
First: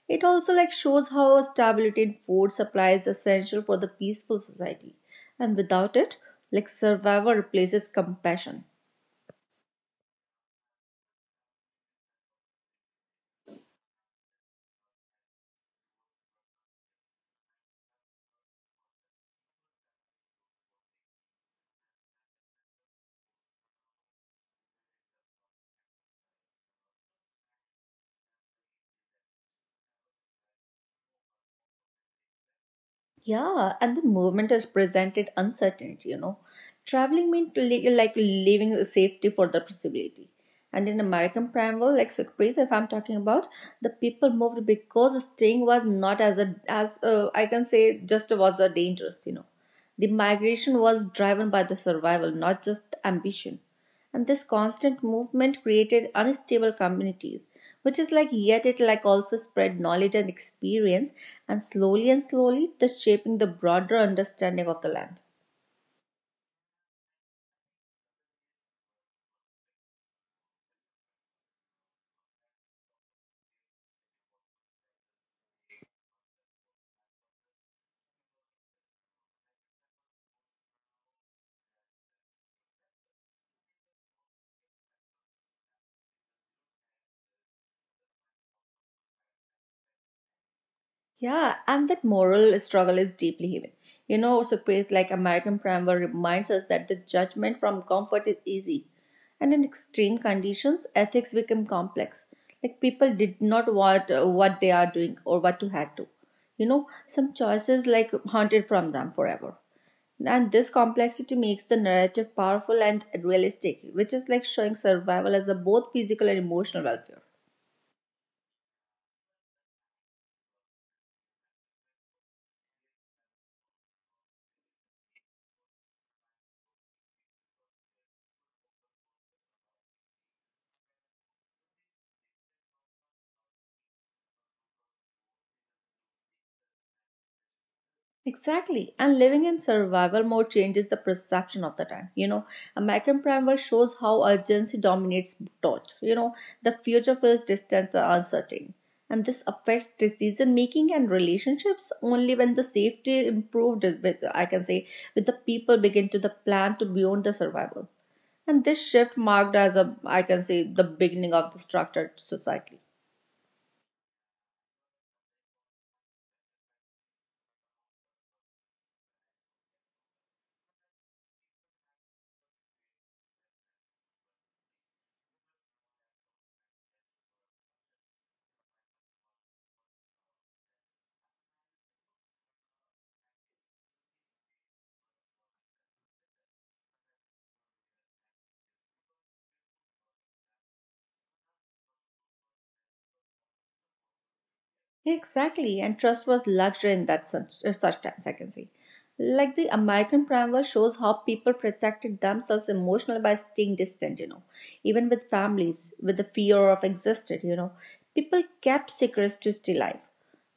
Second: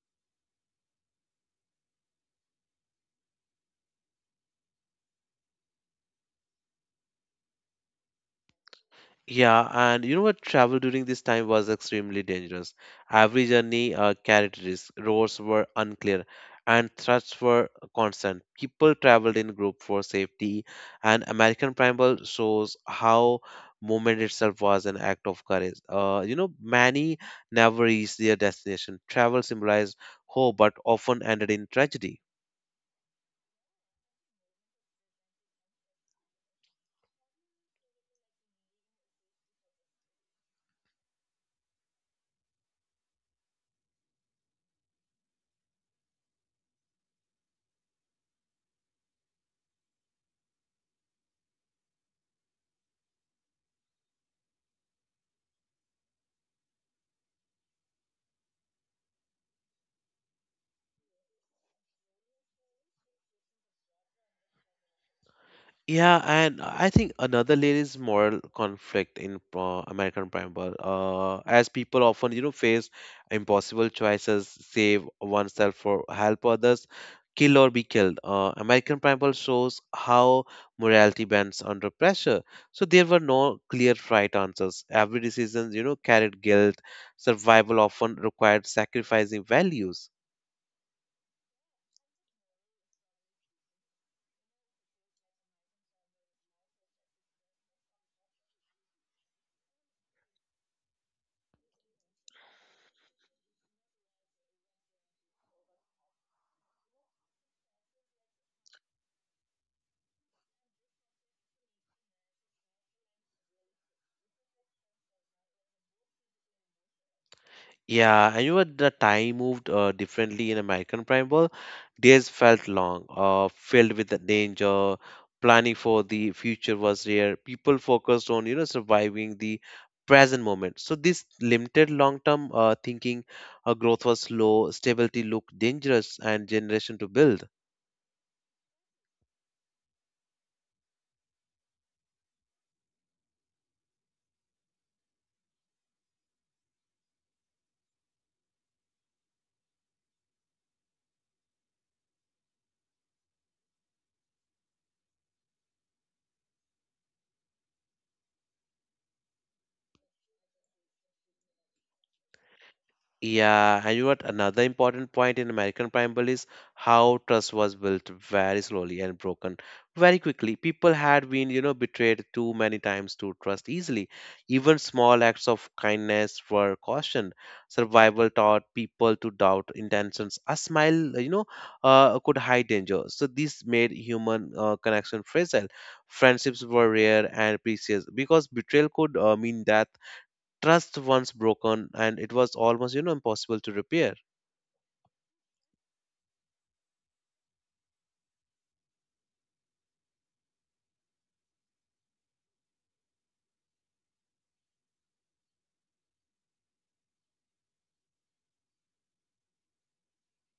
[SPEAKER 2] It also like shows how stability in food supply is essential for the peaceful society. And without it, like survival replaces compassion.
[SPEAKER 1] Yeah, and you know what? Travel during this time was extremely dangerous. Every journey uh, carried risk. Roads were unclear, and threats were constant. People traveled in group for safety, and American Primal shows how movement itself was an act of courage. Uh, you know, many never reached their destination. Travel symbolized hope, but often ended in tragedy.
[SPEAKER 2] Yeah, and the movement has presented uncertainty, you know. Traveling meant li- like leaving safety for the possibility. And in American Primeval, like Sukhpreet, if I'm talking about, the people moved because staying was not as a as uh, I can say just was a dangerous, you know. The migration was driven by the survival, not just ambition. And this constant movement created unstable communities, which is like yet it like also spread knowledge and experience. And slowly and slowly this shaping the broader understanding of the land.
[SPEAKER 1] Yeah, and I think another layer is moral conflict in uh, American Primal, uh, as people often, you know, face impossible choices: save oneself or help others, kill or be killed. Uh, American Primal shows how morality bends under pressure. So there were no clear right answers. Every decision, you know, carried guilt. Survival often required sacrificing values.
[SPEAKER 2] Yeah, and that moral struggle is deeply human, you know, also great. Like American Primer reminds us that the judgment from comfort is easy, and in extreme conditions ethics become complex. Like people did not want uh, what they are doing or what to had to, you know. Some choices like haunted from them forever. And this complexity makes the narrative powerful and realistic, which is like showing survival as a both physical and emotional welfare.
[SPEAKER 1] Yeah, and you know the time moved uh, differently in American Primal. Days felt long, uh, filled with the danger. Planning for the future was rare. People focused on, you know, surviving the present moment. So this limited long-term uh, thinking. Uh, growth was slow. Stability looked dangerous, and generation to build.
[SPEAKER 2] Exactly. And living in survival mode changes the perception of the time. You know, American Primal shows how urgency dominates thought. You know, the future feels distant and uncertain. And this affects decision making and relationships only when the safety improved with, I can say, with the people begin to the plan to beyond the survival. And this shift marked as a, I can say, the beginning of the structured society.
[SPEAKER 1] Yeah, and you know what? Another important point in American Primeval is how trust was built very slowly and broken very quickly. People had been, you know, betrayed too many times to trust easily. Even small acts of kindness were cautioned. Survival taught people to doubt intentions. A smile, you know, uh, could hide danger. So this made human uh, connection fragile. Friendships were rare and precious because betrayal could uh, mean death. Trust once broken, and it was almost, you know, impossible to repair.
[SPEAKER 2] Exactly, and trust was luxury in that such, uh, such times, I can say. Like the American Primal shows how people protected themselves emotionally by staying distant, you know, even with families, with the fear of existed, you know. People kept secrets to stay alive.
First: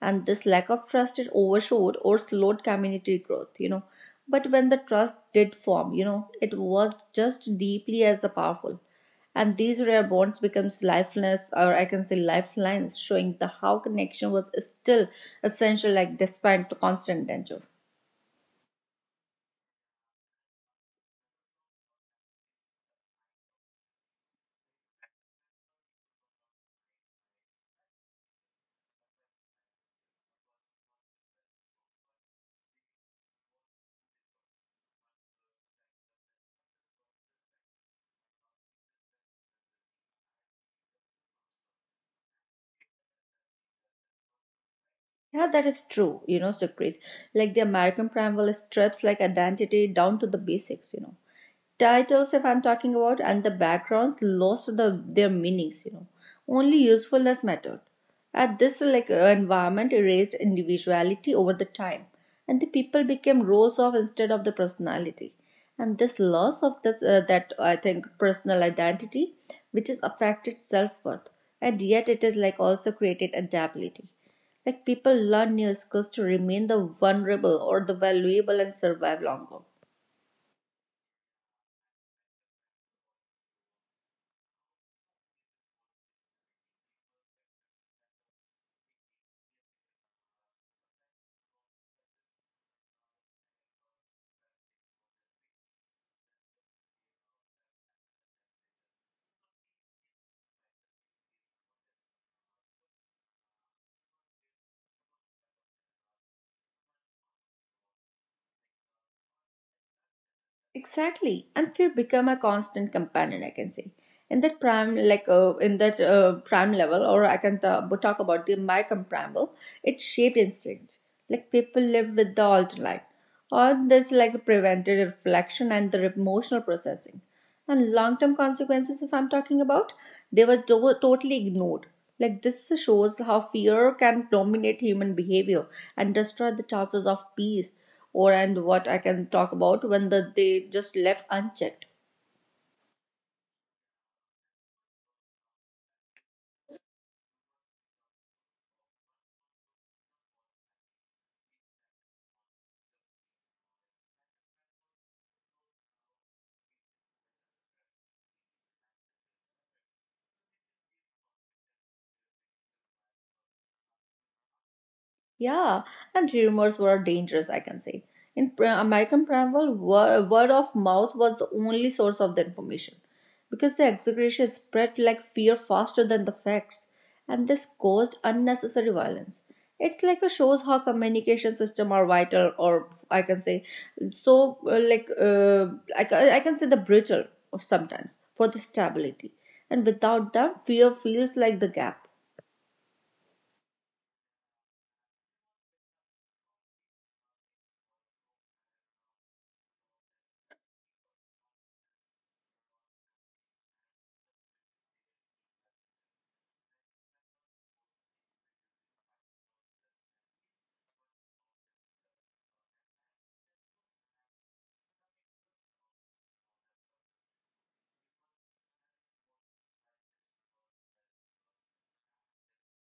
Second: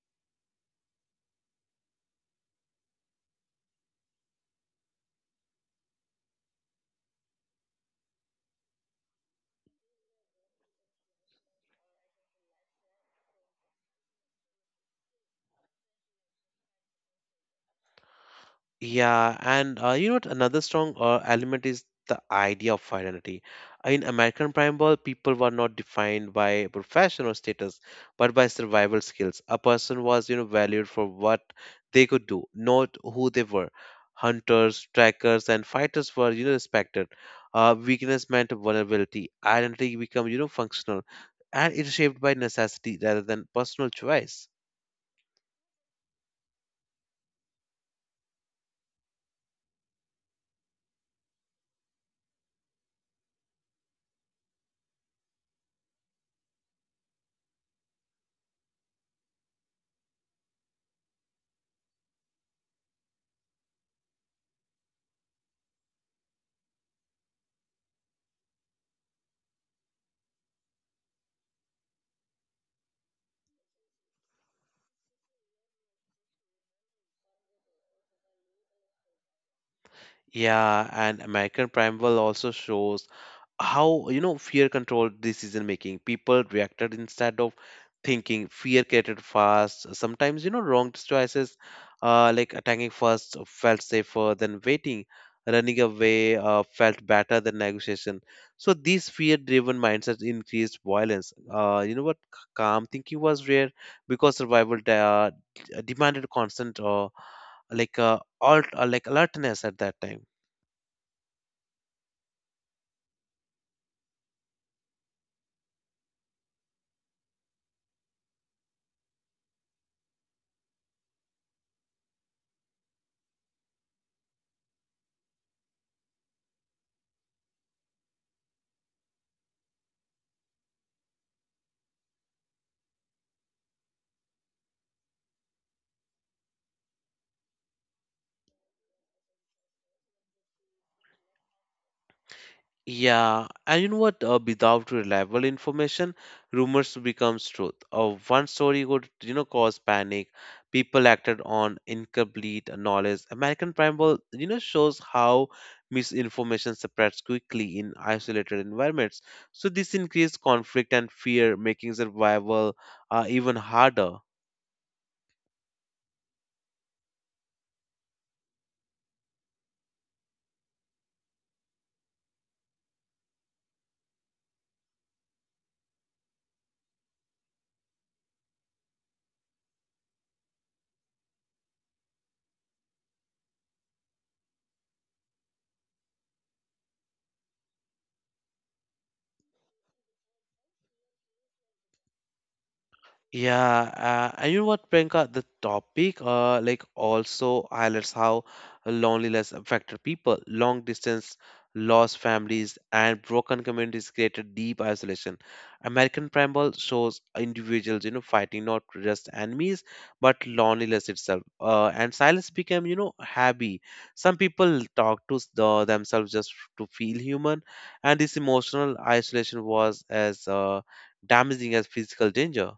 [SPEAKER 2] And this lack of trust, it overshadowed or slowed community growth, you know but when the trust did form, you know it was just deeply as the powerful. And these rare bonds becomes lifelines, or I can say lifelines, showing the how connection was still essential, like despite the constant danger.
[SPEAKER 1] Yeah, and uh, you know what? Another strong uh, element is the idea of identity in American Prime. People were not defined by profession or status, but by survival skills. A person was, you know, valued for what they could do, not who they were. Hunters, trackers, and fighters were, you know, respected. Uh, weakness meant vulnerability. Identity became, you know, functional, and it's shaped by necessity rather than personal choice.
[SPEAKER 2] Yeah, that is true, you know Sukrit. Like the American Primal strips like identity down to the basics, you know titles if I'm talking about, and the backgrounds lost the their meanings, you know only usefulness mattered. At this like uh, environment erased individuality over the time, and the people became roles of instead of the personality. And this loss of this, uh, that I think personal identity, which is affected self-worth, and yet it is like also created adaptability. Like people learn new skills to remain the vulnerable or the valuable and survive longer.
[SPEAKER 1] Yeah, and American Primeval also shows how, you know, fear controlled decision making. People reacted instead of thinking. Fear created fast, sometimes, you know, wrong choices. Uh, like attacking first felt safer than waiting. Running away uh, felt better than negotiation. So these fear-driven mindsets increased violence. Uh, you know what? C- Calm thinking was rare because survival de- uh, demanded constant, uh, like uh, alt, uh, like alertness at that time.
[SPEAKER 2] Exactly, and fear become a constant companion, I can say, in that prime, like uh, in that uh, prime level, or I can ta- but talk about the micron prime level. It shaped instincts. Like people live with the alternate, or this like prevented reflection and the emotional processing, and long term consequences if I'm talking about, they were to- totally ignored. Like this shows how fear can dominate human behavior and destroy the chances of peace, or and what I can talk about when the, they just left unchecked.
[SPEAKER 1] Yeah, and you know what? Uh, without reliable information, rumors becomes truth. Uh, one story could, you know, cause panic. People acted on incomplete knowledge. American Primal, you know, shows how misinformation spreads quickly in isolated environments. So this increased conflict and fear, making survival uh, even harder.
[SPEAKER 2] Yeah, and rumors were dangerous, I can say. In pr- American Primeval, wor- word of mouth was the only source of the information, because the exaggeration spread like fear faster than the facts, and this caused unnecessary violence. It's like a shows how communication system are vital, or I can say, so uh, like uh, like, I, ca- I can say the brittle sometimes for the stability, and without them, fear feels like the gap.
[SPEAKER 1] Yeah, uh, and you know what, Priyanka? The topic uh, like also highlights how loneliness affected people. Long distance, lost families, and broken communities created deep isolation. American Primal shows individuals, you know, fighting not just enemies but loneliness itself. Uh, and silence became, you know, happy. Some people talk to s- the, themselves just to feel human, and this emotional isolation was as uh, damaging as physical danger.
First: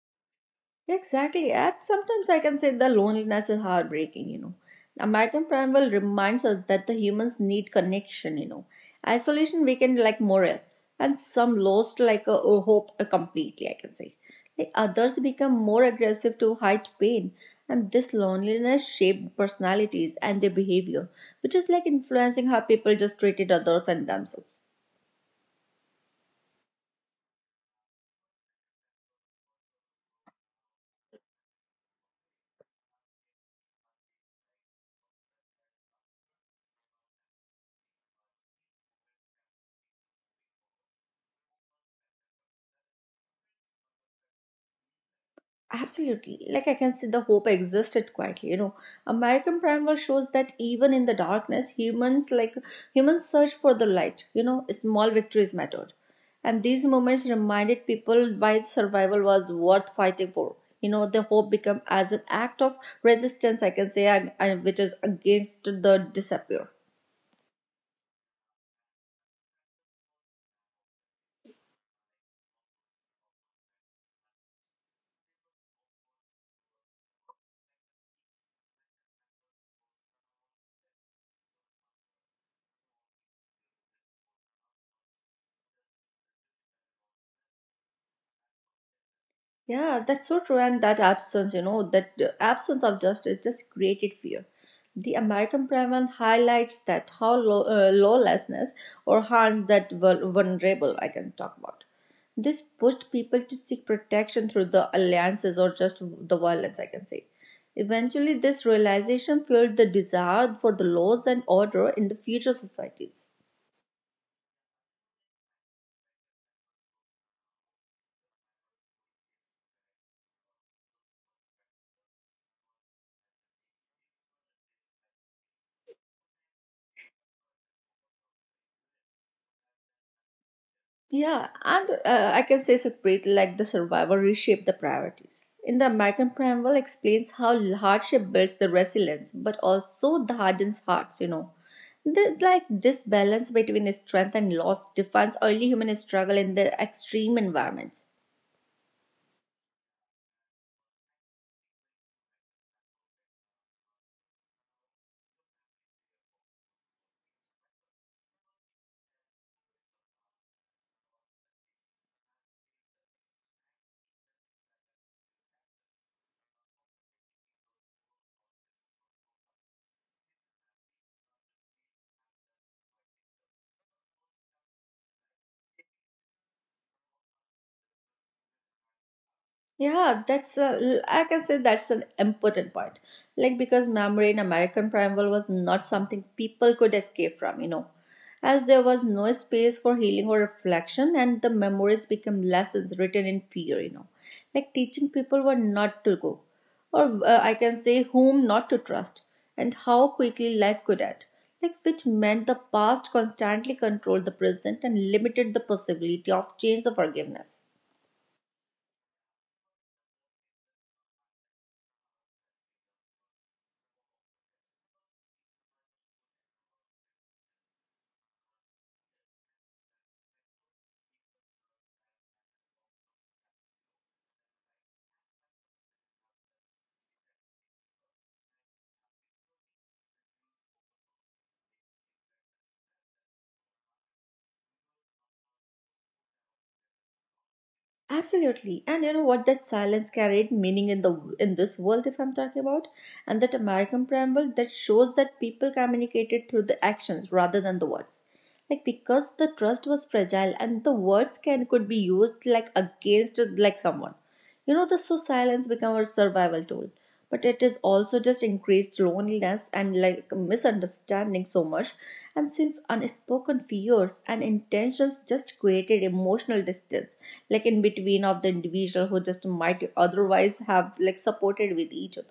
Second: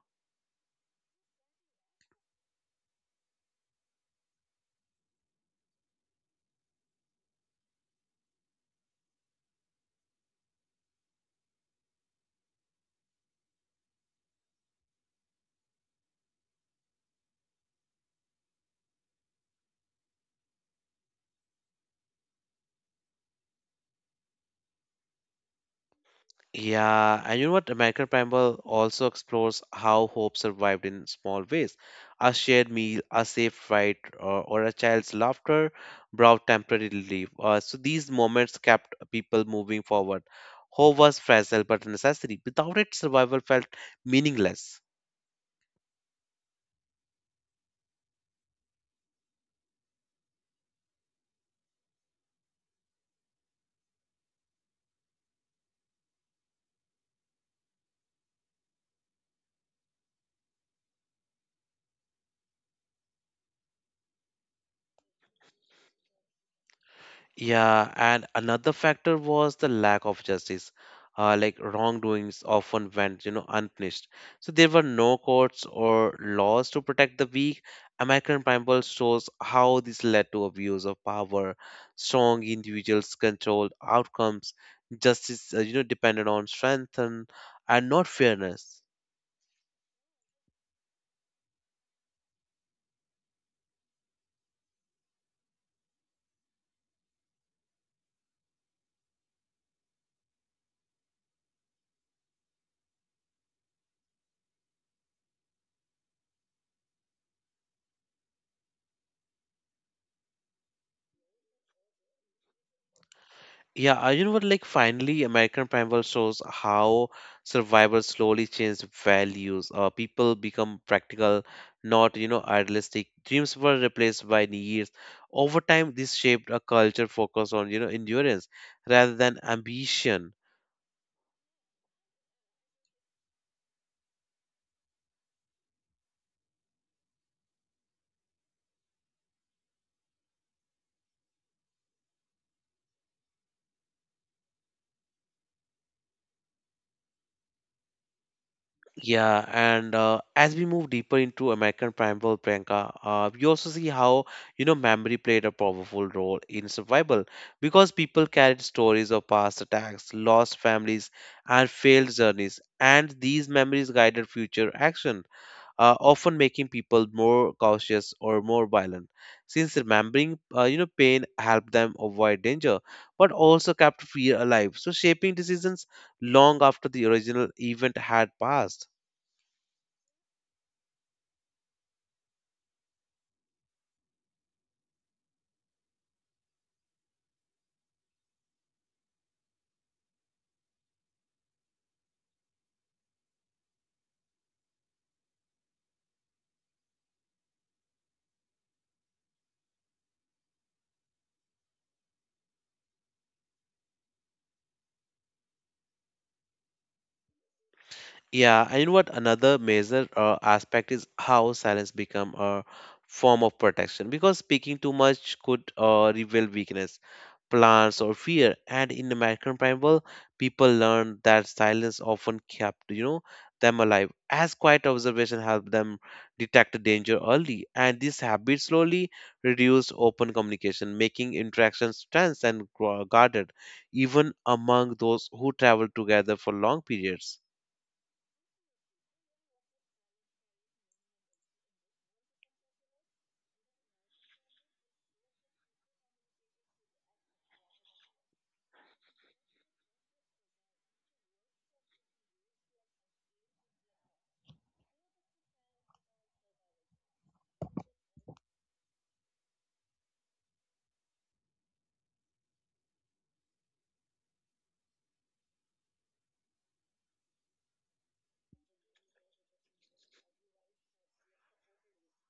[SPEAKER 2] Exactly. And sometimes I can say the loneliness is heartbreaking, you know. American Primal reminds us that the humans need connection, you know. Isolation weakened like morale, and some lost like a, a hope uh, completely, I can say. Like others become more aggressive to hide pain, and this loneliness shaped personalities and their behavior, which is like influencing how people just treated others and themselves.
[SPEAKER 1] Yeah, and you know what? American Primal also explores how hope survived in small ways. A shared meal, a safe ride, or, or a child's laughter brought temporary relief. Uh, so these moments kept people moving forward. Hope was fragile but necessary. Without it, survival felt meaningless.
[SPEAKER 2] Absolutely. Like I can see the hope existed quietly. You know, American Primal shows that even in the darkness, humans like humans search for the light. You know, small victories mattered, and these moments reminded people why survival was worth fighting for. You know, the hope become as an act of resistance, I can say, and- and which is against the disappear.
[SPEAKER 1] Yeah, and another factor was the lack of justice. Uh, like wrongdoings often went, you know, unpunished. So there were no courts or laws to protect the weak. American Bible shows how this led to abuse of power. Strong individuals controlled outcomes. Justice, uh, you know, depended on strength and, and not fairness.
[SPEAKER 2] Yeah, that's so true. And that absence, you know, that uh, absence of justice just created fear. The American Preman highlights that how law, uh, lawlessness or harms that vul- vulnerable I can talk about. This pushed people to seek protection through the alliances or just the violence, I can say. Eventually, this realization fueled the desire for the laws and order in the future societies.
[SPEAKER 1] Yeah, uh, you know what? Like, finally, American Primal shows how survivors slowly change values. Uh, people become practical, not, you know, idealistic. Dreams were replaced by needs. Over time, this shaped a culture focused on, you know, endurance rather than ambition.
[SPEAKER 2] Yeah, and uh, I can say Sukhpreet, like the survival reshaped the priorities. In the American Preamble explains how hardship builds the resilience, but also the hardens hearts, you know. The, like this balance between strength and loss defines early human struggle in their extreme environments.
[SPEAKER 1] Yeah, and uh, as we move deeper into American Prime World, Priyanka, uh, we also see how, you know, memory played a powerful role in survival, because people carried stories of past attacks, lost families, and failed journeys, and these memories guided future action, uh, often making people more cautious or more violent. Since remembering, uh, you know, pain helped them avoid danger, but also kept fear alive, so shaping decisions long after the original event had passed.
[SPEAKER 2] Yeah, that's a, l- I can say that's an important point. Like because memory in American Primeval was not something people could escape from, you know, as there was no space for healing or reflection, and the memories became lessons written in fear, you know, like teaching people what not to go, or uh, I can say whom not to trust, and how quickly life could end. Like which meant the past constantly controlled the present and limited the possibility of change or forgiveness.
[SPEAKER 1] Yeah, and you know what? Another major uh, aspect is how silence become a form of protection, because speaking too much could uh, reveal weakness, plans, or fear. And in American Primal, people learned that silence often kept, you know, them alive, as quiet observation helped them detect danger early. And this habit slowly reduced open communication, making interactions tense and gu- guarded, even among those who traveled together for long periods.
[SPEAKER 2] Absolutely. And you know what? That silence carried meaning in the in this world if I'm talking about. And that American preamble that shows that people communicated through the actions rather than the words. Like because the trust was fragile and the words can could be used like against like someone. You know, this so silence become our survival tool, but it is also just increased loneliness and like misunderstanding so much. And since unspoken fears and intentions just created emotional distance, like in between of the individual who just might otherwise have like supported with each other.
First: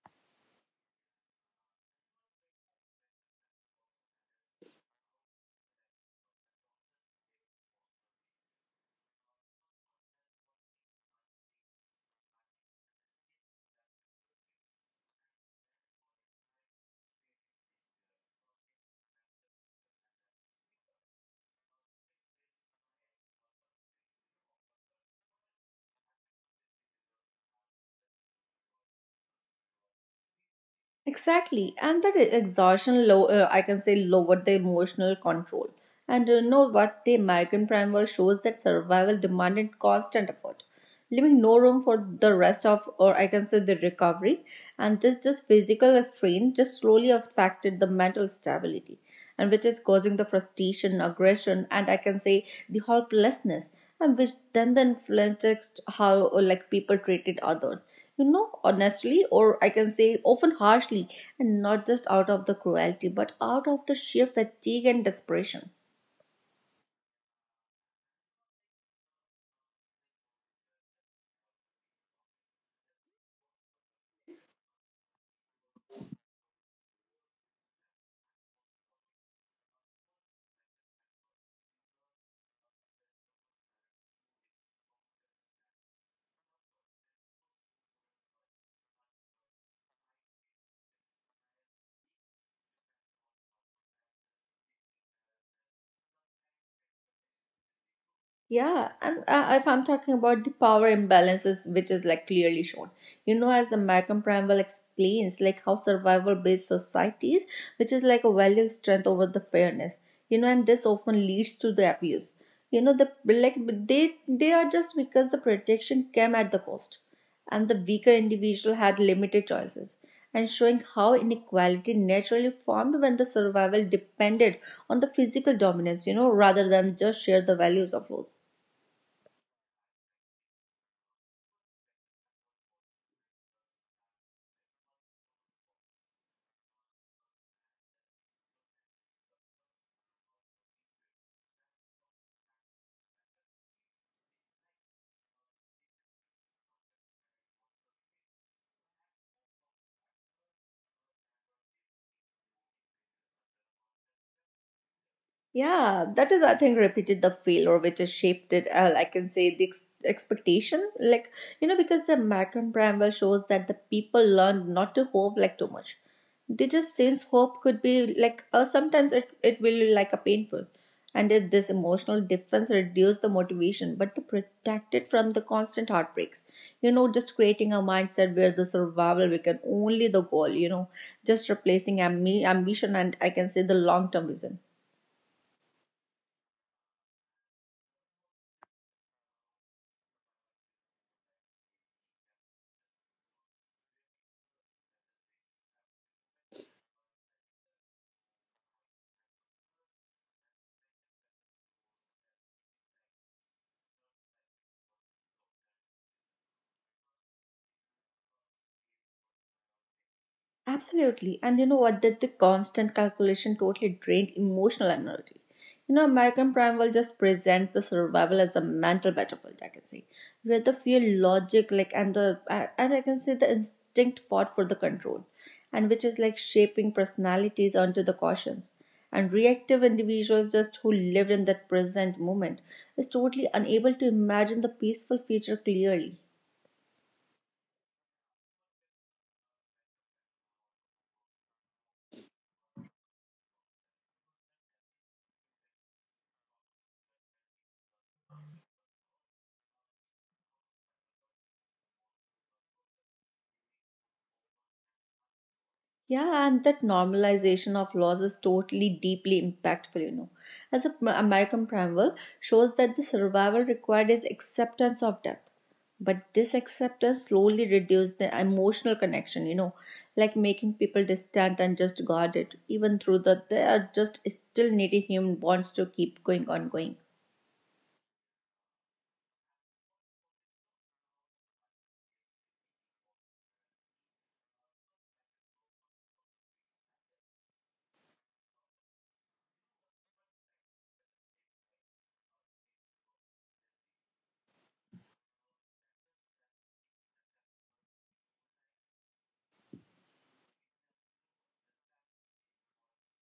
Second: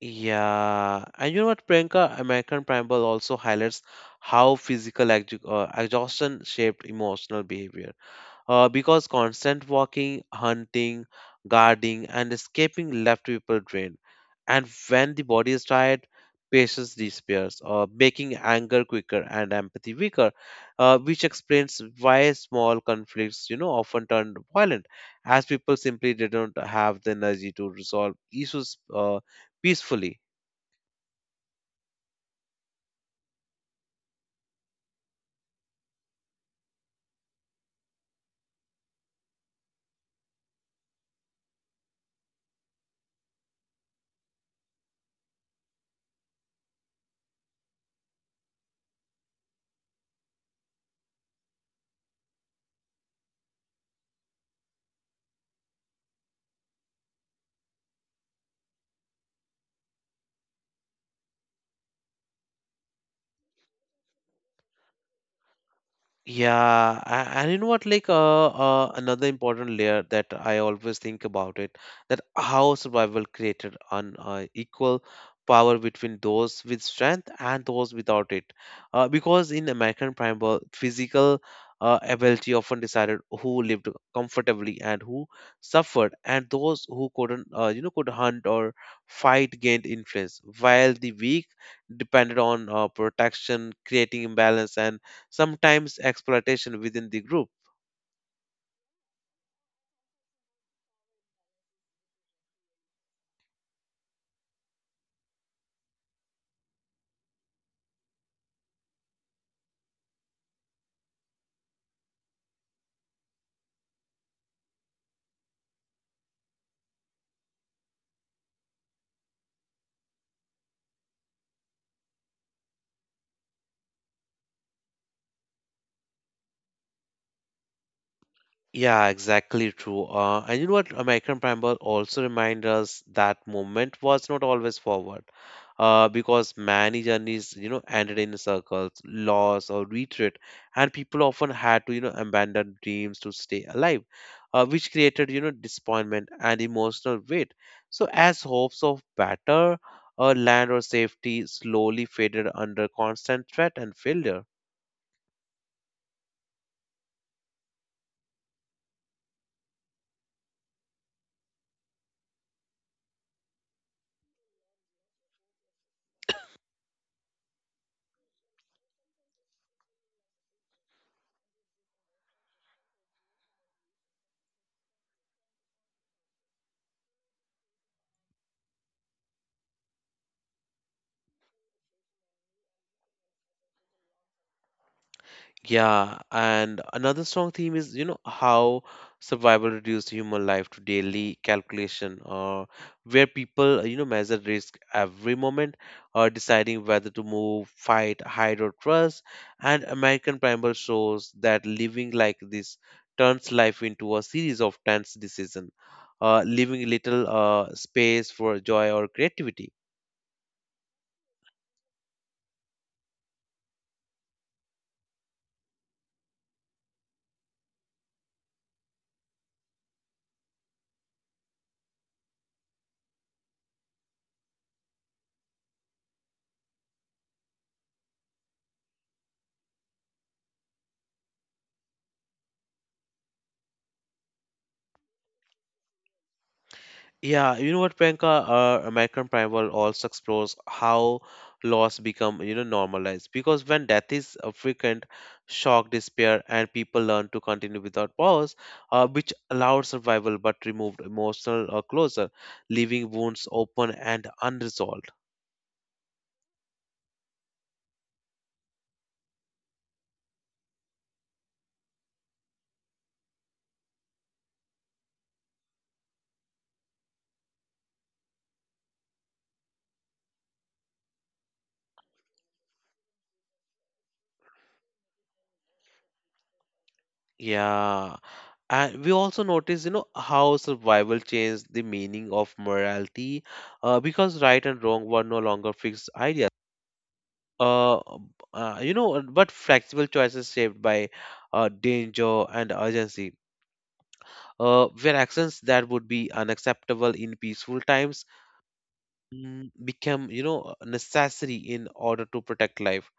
[SPEAKER 1] Yeah, and you know what, Priyanka? American Primal also highlights how physical ex- uh, exhaustion shaped emotional behavior, uh, because constant walking, hunting, guarding, and escaping left people drained. And when the body is tired, patience disappears, uh, making anger quicker and empathy weaker, uh, which explains why small conflicts, you know, often turn violent, as people simply didn't have the energy to resolve issues uh, peacefully.
[SPEAKER 2] Exactly, and that e-, exhaustion low, uh, I can say, lowered the emotional control. And you know what? The American primal shows that survival demanded constant effort, leaving no room for the rest of, or I can say, the recovery. And this just physical strain just slowly affected the mental stability, and which is causing the frustration, aggression, and I can say the helplessness, and which then then influenced how uh, like people treated others. You know, honestly, or I can say often harshly, and not just out of the cruelty, but out of the sheer fatigue and desperation.
[SPEAKER 1] Yeah, a- and you know what? Like, uh, uh, another important layer that I always think about it, that how survival created an uh, equal power between those with strength and those without it. Uh, because in American primeval, physical uh, ability often decided who lived comfortably and who suffered, and those who couldn't, uh, you know, could hunt or fight gained influence, while the weak depended on uh, protection, creating imbalance and sometimes exploitation within the group.
[SPEAKER 2] Yeah, and uh, if I'm talking about the power imbalances, which is like clearly shown, you know, as Malcolm Pramwell explains, like how survival based societies, which is like a value of strength over the fairness, you know, and this often leads to the abuse. You know, the like they they are just because the protection came at the cost, and the weaker individual had limited choices, and showing how inequality naturally formed when the survival depended on the physical dominance, you know, rather than just share the values of laws.
[SPEAKER 1] Yeah, exactly true. Uh, and you know what? American Preamble also reminds us that movement was not always forward, uh, because many journeys, you know, ended in circles, loss, or retreat, and people often had to, you know, abandon dreams to stay alive, uh, which created, you know, disappointment and emotional weight. So, as hopes of better uh, land or safety slowly faded under constant threat and failure.
[SPEAKER 2] Yeah, that is, I think, repeated the failure, which has shaped it. Uh, I can say the ex- expectation, like you know, because the Malcolm Bramwell shows that the people learn not to hope like too much. They just since hope could be like uh, sometimes it it will be like a painful, and it, this emotional defense reduced the motivation, but they protect it from the constant heartbreaks. You know, just creating a mindset where the survival become only the goal. You know, just replacing ambi- ambition and I can say the long term vision.
[SPEAKER 1] Yeah, and another strong theme is, you know, how survival reduced human life to daily calculation, or where people, you know, measure risk every moment, or deciding whether to move, fight, hide, or trust. And American Primal shows that living like this turns life into a series of tense decisions, uh, leaving little uh, space for joy or creativity.
[SPEAKER 2] Absolutely. And you know what? That the constant calculation totally drained emotional energy. You know, American Primal just presents the survival as a mental battlefield, I can say, where the fear, logic, like, and the, uh, and I can say the instinct fought for the control, and which is like shaping personalities onto the cautions. And reactive individuals, just who lived in that present moment, is totally unable to imagine the peaceful future clearly.
[SPEAKER 1] Yeah, you know what, Priyanka? Uh, American Primal also explores how loss become, you know, normalized. Because when death is uh, frequent, shock, despair, and people learn to continue without pause, uh, which allowed survival but removed emotional uh, closure, leaving wounds open and unresolved.
[SPEAKER 2] Yeah, and that normalization of laws is totally deeply impactful, you know. As a pr- American primal shows that the survival required is acceptance of death. But this acceptance slowly reduced the emotional connection, you know, like making people distant and just guarded, even through that they are just still needing human bonds to keep going on going.
[SPEAKER 1] Yeah, and we also notice, you know, how survival changed the meaning of morality, uh, because right and wrong were no longer fixed ideas uh, um, uh, you know, but flexible choices shaped by uh, danger and urgency. Uh, where actions that would be unacceptable in peaceful times mm, become, you know, necessary in order to protect life.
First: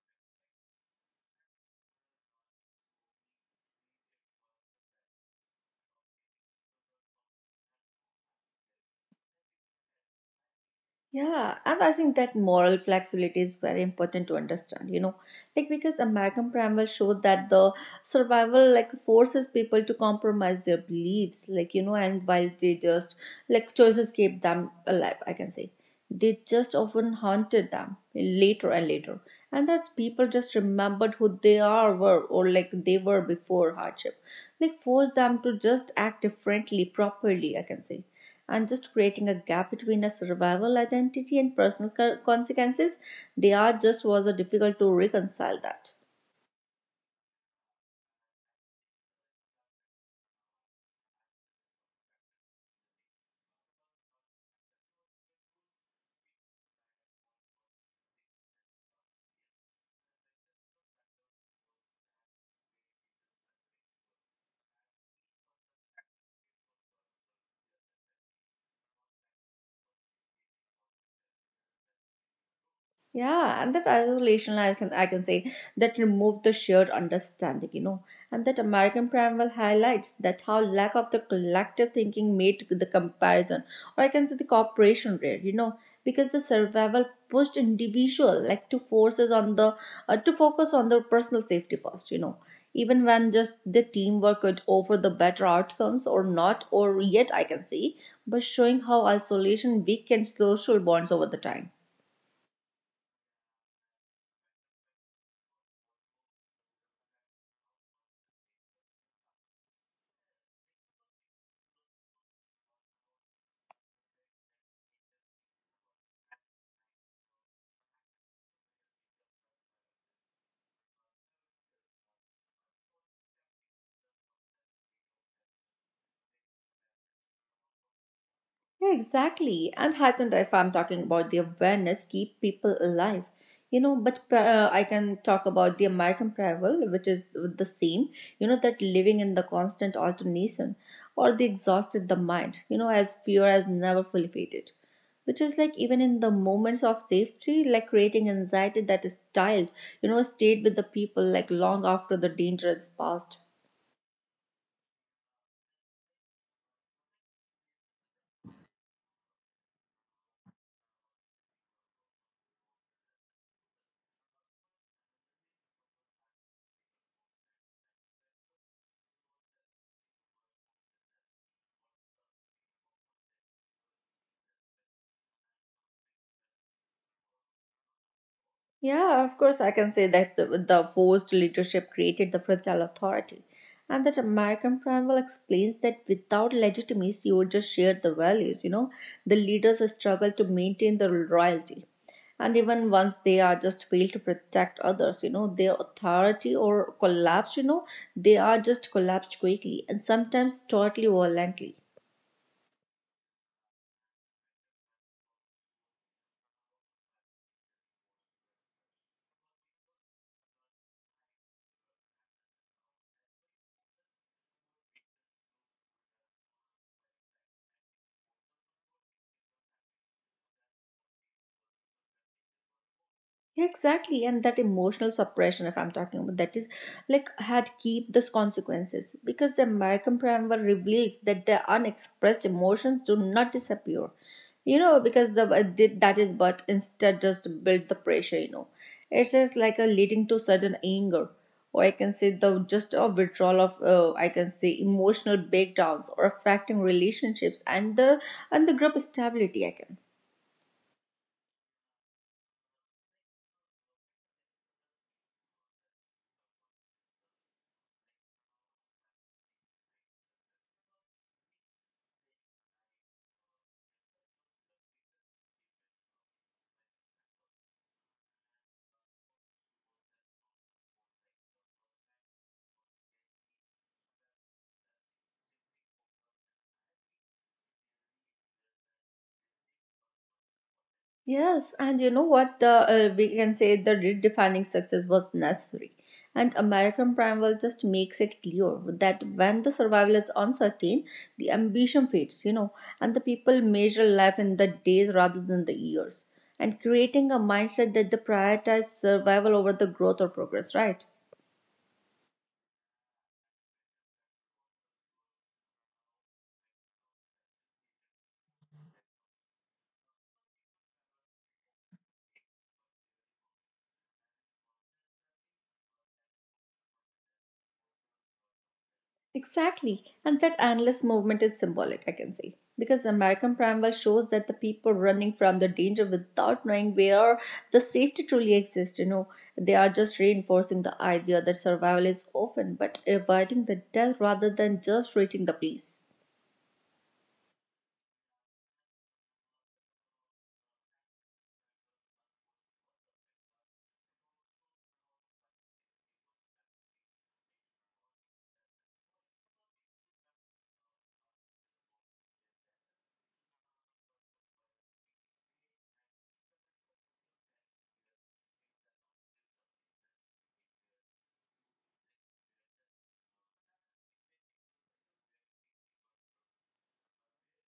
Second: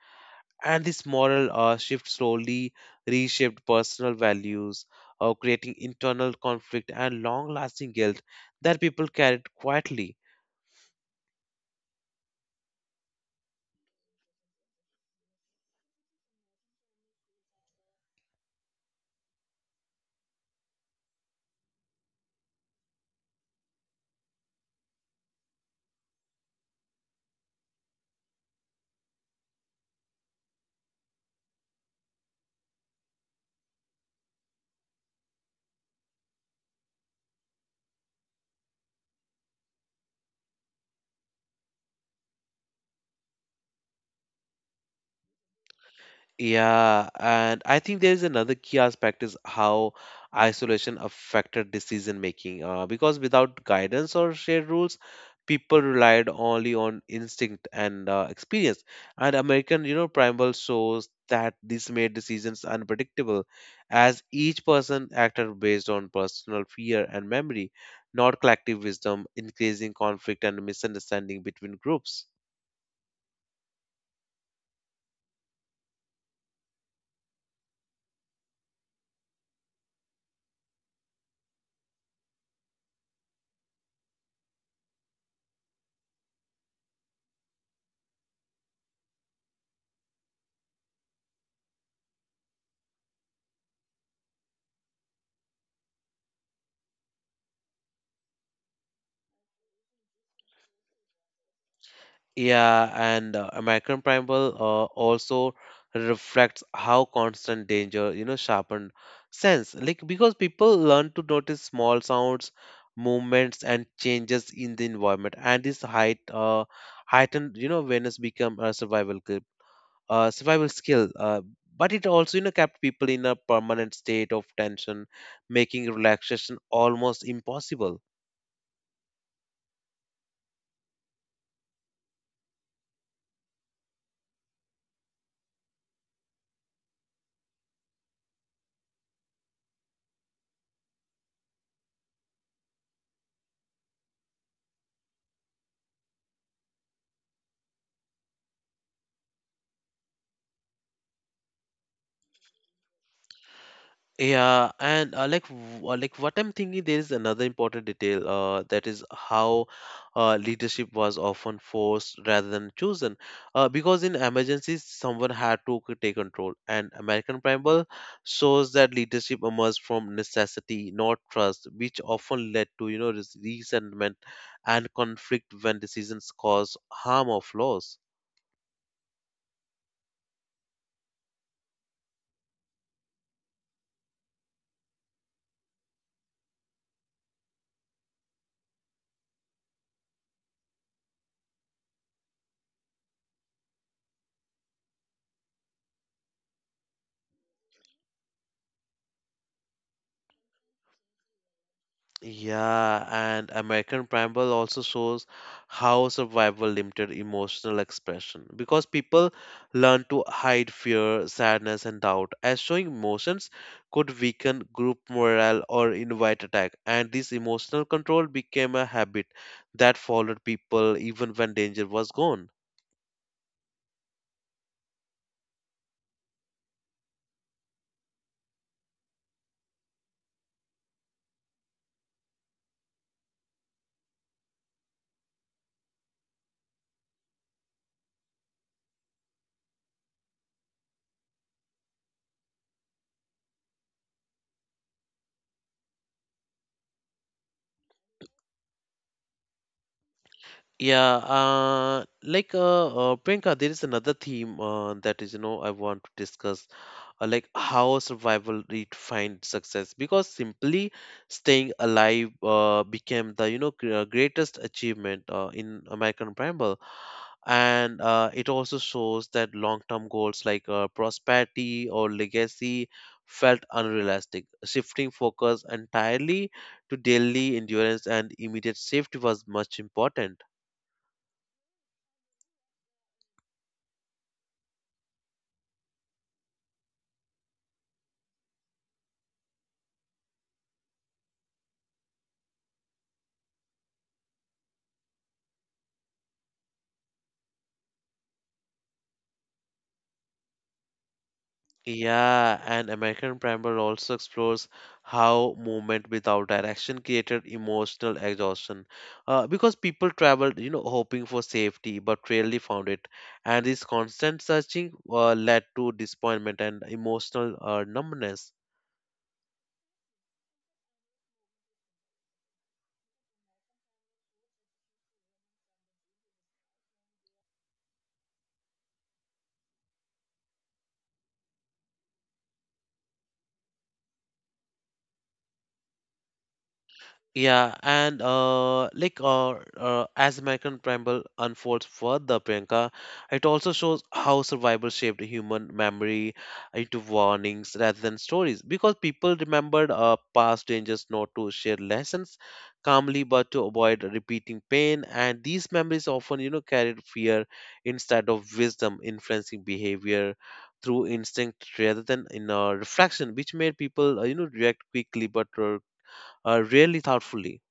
[SPEAKER 1] And this moral uh, shift slowly reshaped personal values, uh, creating internal conflict and long-lasting guilt that people carried quietly.
[SPEAKER 2] Yeah, and I think that moral flexibility is very important to understand, you know, like because American Primal showed that the survival like forces people to compromise their beliefs, like, you know, and while they just like choices keep them alive, I can say. They just often haunted them later and later. And that's people just remembered who they are were or like they were before hardship like force them to just act differently, properly, I can say, and just creating a gap between a survival identity and personal consequences. They are just was a difficult to reconcile that.
[SPEAKER 1] Yeah, and I think there is another key aspect is how isolation affected decision making. Uh, because without guidance or shared rules, people relied only on instinct and uh, experience. And American, you know, primal shows that this made decisions unpredictable, as each person acted based on personal fear and memory, not collective wisdom, increasing conflict and misunderstanding between groups.
[SPEAKER 2] Yeah, and that isolation, I can I can say that removed the shared understanding, you know, and that American primal highlights that how lack of the collective thinking made the comparison, or I can say the cooperation rare, you know, because the survival pushed individual like to forces on the uh, to focus on the personal safety first, you know, even when just the teamwork could offer the better outcomes or not, or yet I can say, but showing how isolation weakens social bonds over the time.
[SPEAKER 1] Yeah, and uh, American Primal uh, also reflects how constant danger, you know, sharpened sense. Like because people learn to notice small sounds, movements, and changes in the environment, and this height, uh, heightened, you know, awareness become a survival skill, uh, survival skill. Uh, but it also, you know, kept people in a permanent state of tension, making relaxation almost impossible.
[SPEAKER 2] Yeah, exactly. And heightened, if I'm talking about the awareness, keep people alive. You know, but uh, I can talk about the American travel, which is the same, you know, that living in the constant alternation or the exhausted the mind, you know, as fear has never fully faded. Which is like even in the moments of safety, like creating anxiety that is styled, you know, stayed with the people like long after the danger is past.
[SPEAKER 1] Yeah, and uh, like w- uh, like what I'm thinking, there is another important detail uh, that is how uh, leadership was often forced rather than chosen, uh, because in emergencies someone had to c- take control. And American Primal shows that leadership emerged from necessity, not trust, which often led to you know res- resentment and conflict when decisions cause harm or loss.
[SPEAKER 2] Yeah, of course, I can say that the, the forced leadership created the fragile authority, and that American Primal explains that without legitimacy or just shared the values, you know, the leaders struggle to maintain the royalty. And even once they are just failed to protect others, you know, their authority or collapse, you know, they are just collapsed quickly and sometimes totally violently.
[SPEAKER 1] Yeah, and American Primal also shows how survival limited emotional expression because people learn to hide fear, sadness, and doubt, as showing emotions could weaken group morale or invite attack. And this emotional control became a habit that followed people even when danger was gone.
[SPEAKER 2] Yeah, exactly. And that emotional suppression, if I'm talking about that, is like had keep those consequences because the American preamble reveals that the unexpressed emotions do not disappear. You know, because the uh, th- that is but instead just build the pressure. You know, it's just like a leading to sudden anger, or I can say the just a withdrawal of uh, I can say emotional breakdowns or affecting relationships and the and the group stability, I can.
[SPEAKER 1] Yeah, uh, like uh, uh, Priyanka, there is another theme uh, that is, you know, I want to discuss uh, like how survival redefined success because simply staying alive uh, became the you know gr- uh, greatest achievement uh, in American Preamble. And uh, it also shows that long-term goals like uh, prosperity or legacy felt unrealistic. Shifting focus entirely to daily endurance and immediate safety was much important.
[SPEAKER 2] Yes, and you know what? The uh, we can say the redefining success was necessary, and American Primeval just makes it clear that when the survival is uncertain, the ambition fades. You know, and the people measure life in the days rather than the years, and creating a mindset that they prioritize survival over the growth or progress. Right.
[SPEAKER 1] Yeah, and American Primary also explores how movement without direction created emotional exhaustion. Uh, because people traveled, you know, hoping for safety, but rarely found it. And this constant searching uh, led to disappointment and emotional uh, numbness.
[SPEAKER 2] Exactly. And that endless movement is symbolic, I can say. Because American Primal shows that the people running from the danger without knowing where the safety truly exists, you know, they are just reinforcing the idea that survival is often but avoiding the death rather than just reaching the place.
[SPEAKER 1] Yeah, and uh, like uh, uh, as American Primal unfolds further, Priyanka, it also shows how survival shaped human memory into warnings rather than stories. Because people remembered uh, past dangers not to share lessons calmly, but to avoid repeating pain. And these memories often, you know, carried fear instead of wisdom, influencing behavior through instinct rather than in uh, reflection, which made people, uh, you know, react quickly but uh, uh, rarely thoughtfully.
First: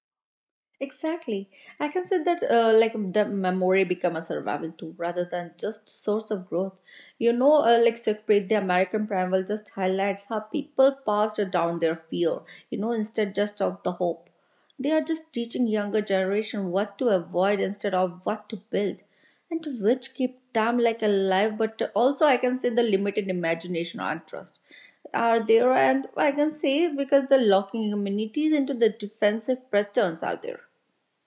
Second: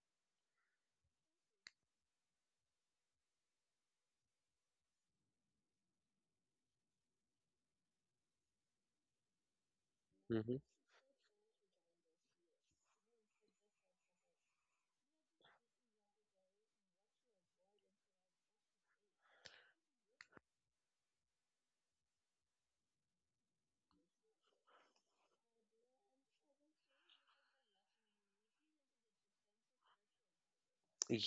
[SPEAKER 2] Exactly. I can say that uh, like the memory become a survival tool rather than just source of growth. You know, uh, like Sukhpreet, the American Primal just highlights how
[SPEAKER 1] Mhm.
[SPEAKER 2] people passed down their fear, you know, instead just of the hope. They are just teaching younger generation what to avoid instead of what to build and which keep them like alive but also I can say the limited imagination and trust are there, and I can say because the locking communities into the defensive patterns are there.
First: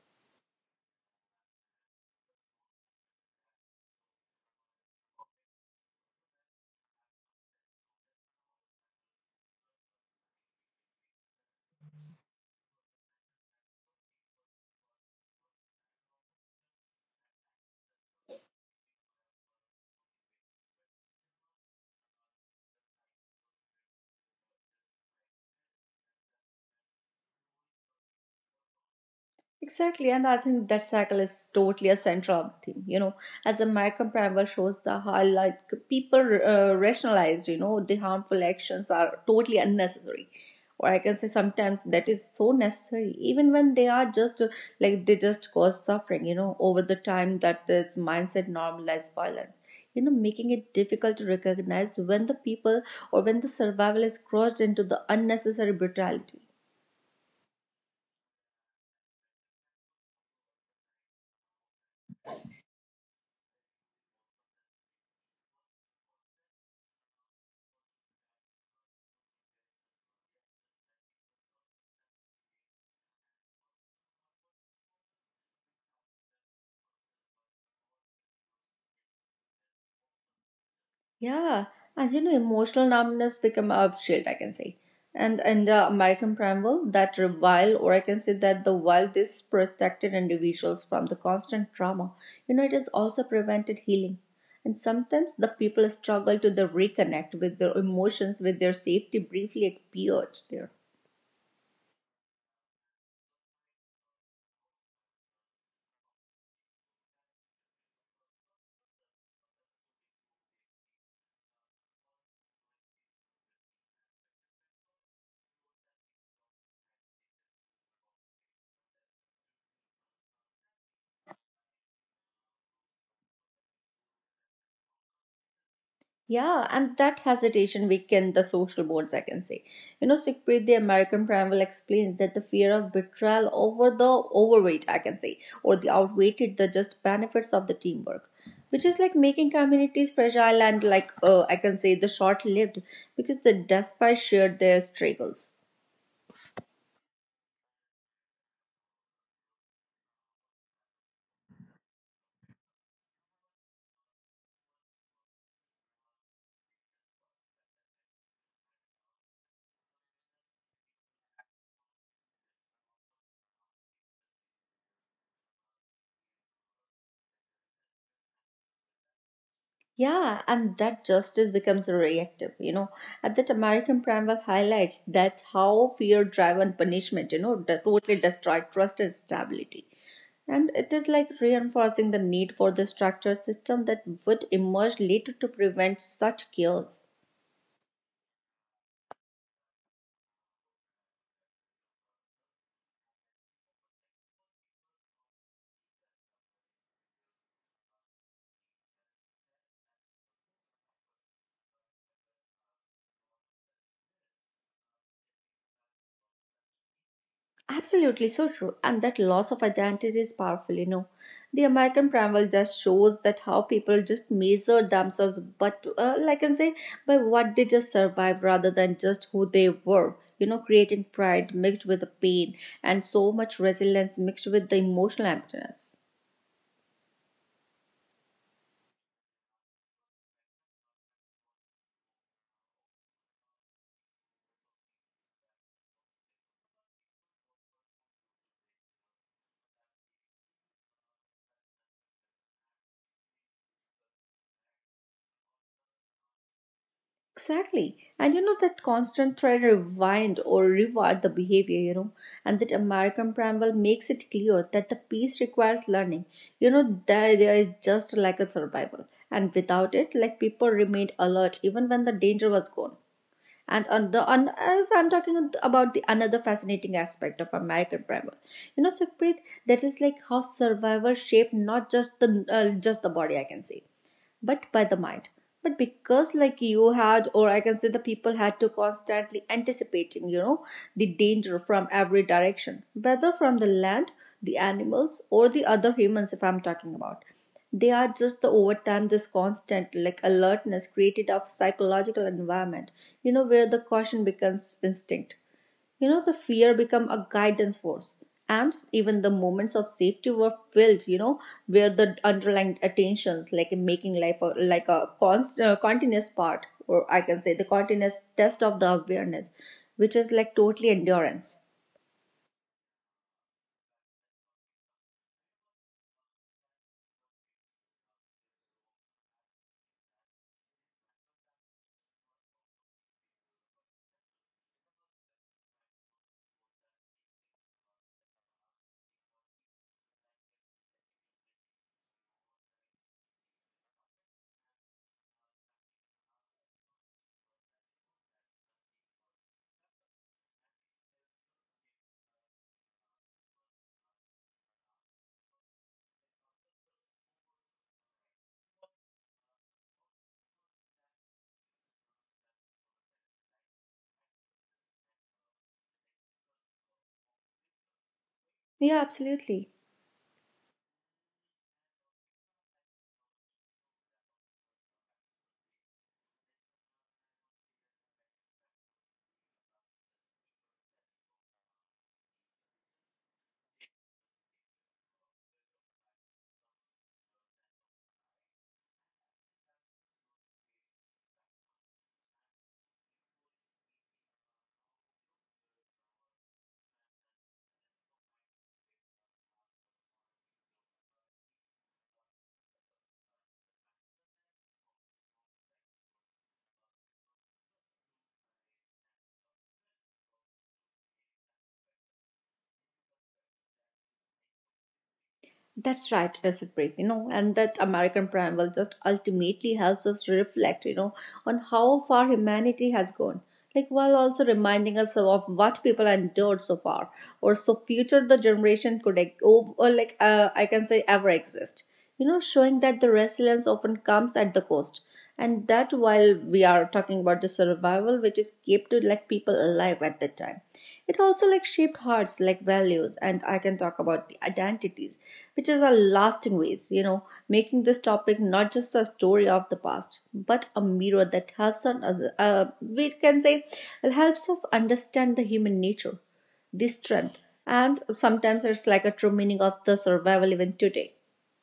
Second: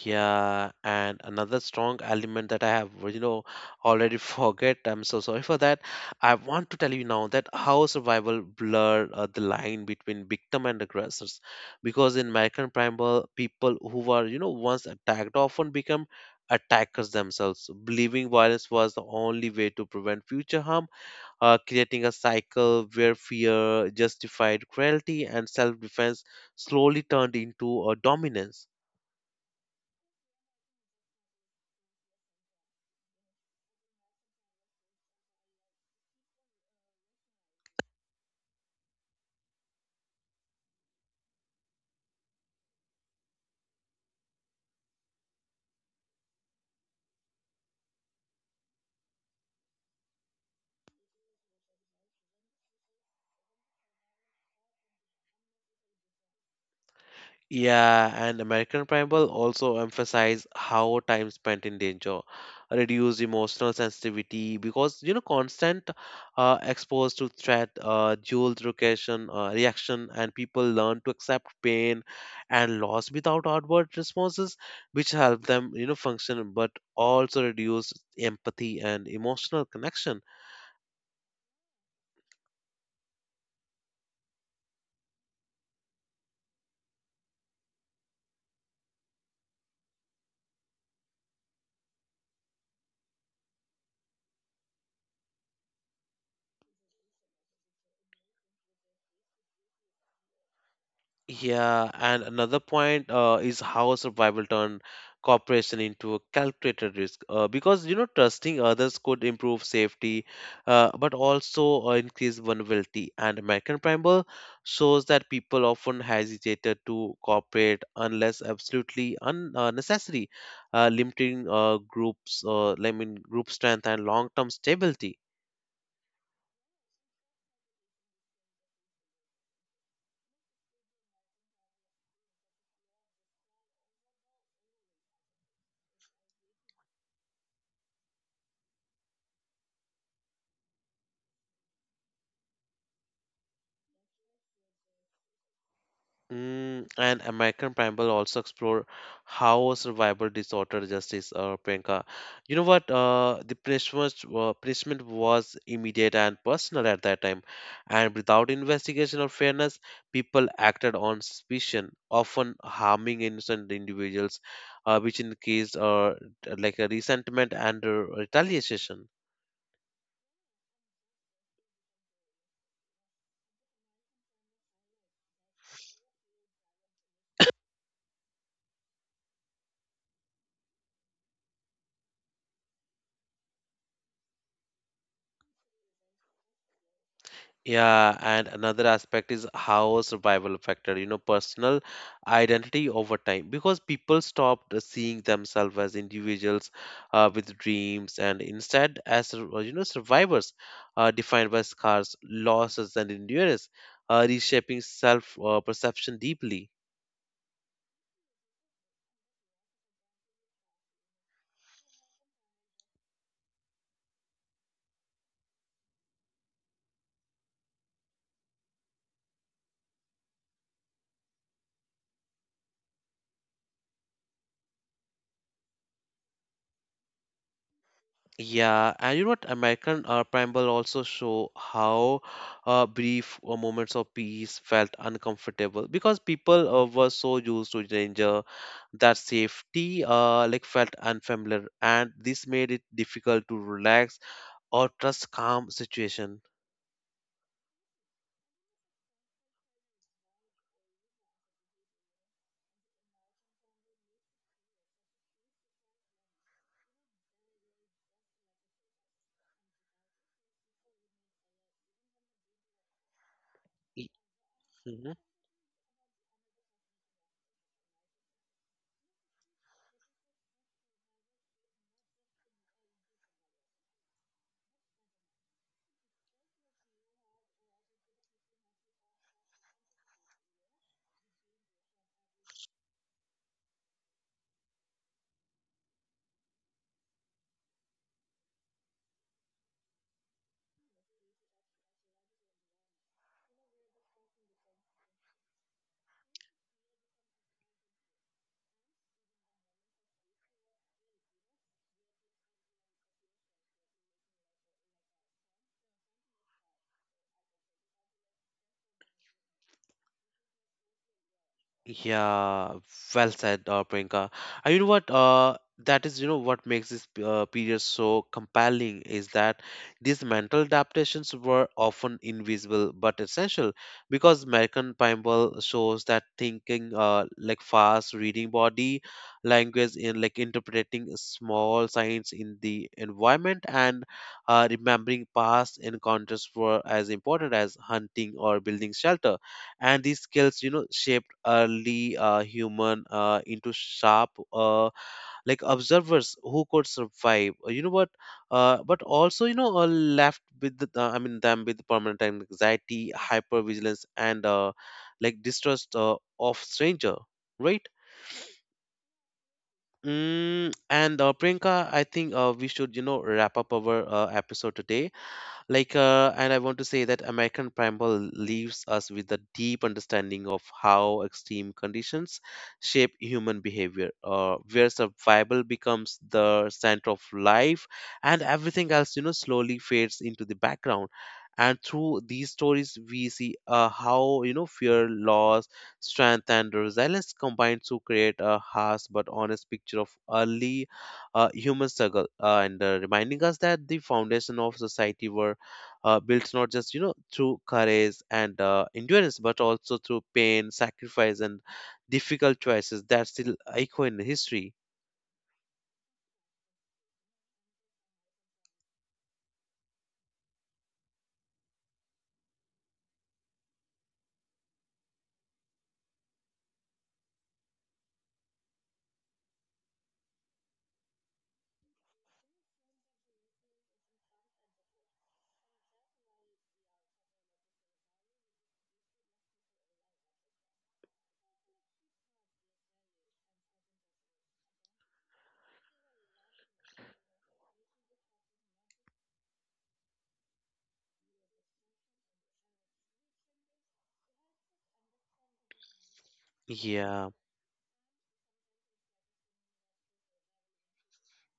[SPEAKER 1] Yeah, and another strong element that I have, you know, already forget. I'm so sorry for that. I want to tell you now that how survival blur uh, the line between victim and aggressors, because in American Primal, people who were, you know, once attacked often become attackers themselves, believing violence was the only way to prevent future harm, uh, creating a cycle where fear, justified cruelty, and self defense slowly turned into a dominance.
[SPEAKER 2] Exactly, and I think that cycle is totally a central theme. You know, as American Primer shows the how like people uh, rationalized. You know, the harmful actions are totally unnecessary, or I can say sometimes that is so necessary, even when they are just uh, like they just cause suffering. You know, over the time that this mindset normalized violence. You know, making it difficult to recognize when the people or when the survival is crossed into the unnecessary brutality.
[SPEAKER 1] Yeah, and American Primal also emphasize how time spent in danger reduce emotional sensitivity because you know constant uh, exposed to threat, uh, dual reaction, uh, reaction, and people learn to accept pain and loss without outward responses, which help them you know function, but also reduce empathy and emotional connection.
[SPEAKER 2] Yeah, and you know, emotional numbness become a shield, I can say. And in the American preamble, that revile, or I can say that the while this protected individuals from the constant trauma, you know, it has also prevented healing. And sometimes the people struggle to the reconnect with their emotions, with their safety briefly appeared there.
[SPEAKER 1] Yeah, and another point uh, is how survival turned cooperation into a calculated risk. Uh, because you know, trusting others could improve safety, uh, but also uh, increase vulnerability. And American Primal shows that people often hesitated to cooperate unless absolutely un- uh, necessary, uh, limiting uh, groups, uh, I mean, group strength and long-term stability.
[SPEAKER 2] Yeah, and that hesitation weakened the social bonds, I can say. You know, Siegfried, the American primal, explains that the fear of betrayal over the overweight, I can say, or the outweighted the just benefits of the teamwork, which is like making communities fragile and like, uh, I can say, the short-lived because the despite shared their struggles.
[SPEAKER 1] Mm, and American Primal also explore how survival disorder justice, uh, Priyanka. You know what? Uh, the punishment, uh, punishment was immediate and personal at that time, and without investigation or fairness, people acted on suspicion, often harming innocent individuals, uh, which increased uh, like a resentment and uh, retaliation.
[SPEAKER 2] Yeah, and that justice becomes reactive, you know. And that American Primal highlights that how fear driven punishment, you know, that totally destroyed trust and stability. And it is like reinforcing the need for the structured system that would emerge later to prevent such chaos.
[SPEAKER 1] Yeah, and another aspect is how survival affected, you know, personal identity over time because people stopped seeing themselves as individuals uh, with dreams and instead as, sur- you know, survivors uh, defined by scars, losses, and endurance, uh, reshaping self uh, perception deeply.
[SPEAKER 2] Absolutely so true. And that loss of identity is powerful, you know. The American Primal just shows that how people just measure themselves, but uh, like I can say, by what they just survived rather than just who they were. You know, creating pride mixed with the pain and so much resilience mixed with the emotional emptiness.
[SPEAKER 1] Yeah, and you know what? American uh, Preamble also show how uh, brief uh, moments of peace felt uncomfortable because people uh, were so used to danger that safety uh, like felt unfamiliar, and this made it difficult to relax or trust calm situation.
[SPEAKER 2] Exactly. And you know that constant thread rewind or reward the behavior, you know, and that American Bramble makes it clear that the piece requires learning. You know, the idea is just like a survival. And without it, like people remained alert even when the danger was gone. And
[SPEAKER 1] E-,
[SPEAKER 2] on the on, if I'm
[SPEAKER 1] mm-hmm.
[SPEAKER 2] talking about the another fascinating aspect of American Primal, you know, Sukhpreet, that is like how survival shaped not just the uh, just the body, I can say, but by the mind, but because like you had, or I can say the people had to constantly anticipating, you know, the danger from every direction, whether from the land, the animals, or the other humans, if I'm talking about, they are just the over time, this constant like alertness created of psychological environment, you know, where the caution becomes instinct. You know, the fear become a guidance force. And even the moments of safety were filled, you know, where the underlying attentions, like making life a, like a const, uh, continuous part, or I can say the continuous test of the awareness, which is like totally endurance.
[SPEAKER 1] Yeah, well said, uh, Priyanka. And you know what? Uh, that is, you know, what makes this uh, period so compelling is that these mental adaptations were often invisible but essential because American Bible shows that thinking, uh, like fast reading body language in like interpreting small signs in the environment and uh, remembering past encounters were as important as hunting or building shelter, and these skills you know shaped early uh, human uh, into sharp uh, like observers who could survive. Uh, you know what, uh, but also you know uh, left with the, uh, i mean them with permanent anxiety, hypervigilance, and uh, like distrust uh, of stranger, right?
[SPEAKER 2] Yeah, absolutely.
[SPEAKER 1] Mm, and uh, Priyanka, I think uh, we should, you know, wrap up our uh, episode today, like uh, and I want to say that american primal leaves us with a deep understanding of how extreme conditions shape human behavior, uh, where survival becomes the center of life, and everything else you know slowly fades into the background. And through these stories we see uh, how you know fear, loss, strength, and resilience combine to create a harsh but honest picture of early uh, human struggle uh, and uh, reminding us that the foundation of society were uh, built not just you know through courage and uh, endurance but also through pain, sacrifice, and difficult choices that still echo in history.
[SPEAKER 2] That's right, Supreet, you know, and that American preamble just ultimately helps us reflect, you know, on how far humanity has gone. Like while also reminding us of what people endured so far, or so future the generation could, like, or, like uh, I can say, ever exist, you know, showing that the resilience often comes at the cost, and that while we are talking about the survival which is kept to like people alive at that time, it also like shaped hearts like values, and I can talk about the identities which is a lasting ways, you know, making this topic not just a story of the past but a mirror that helps on other, uh, we can say helps us understand the human nature, the
[SPEAKER 1] Yeah.
[SPEAKER 2] strength, and sometimes it's like a true meaning of the survival even today.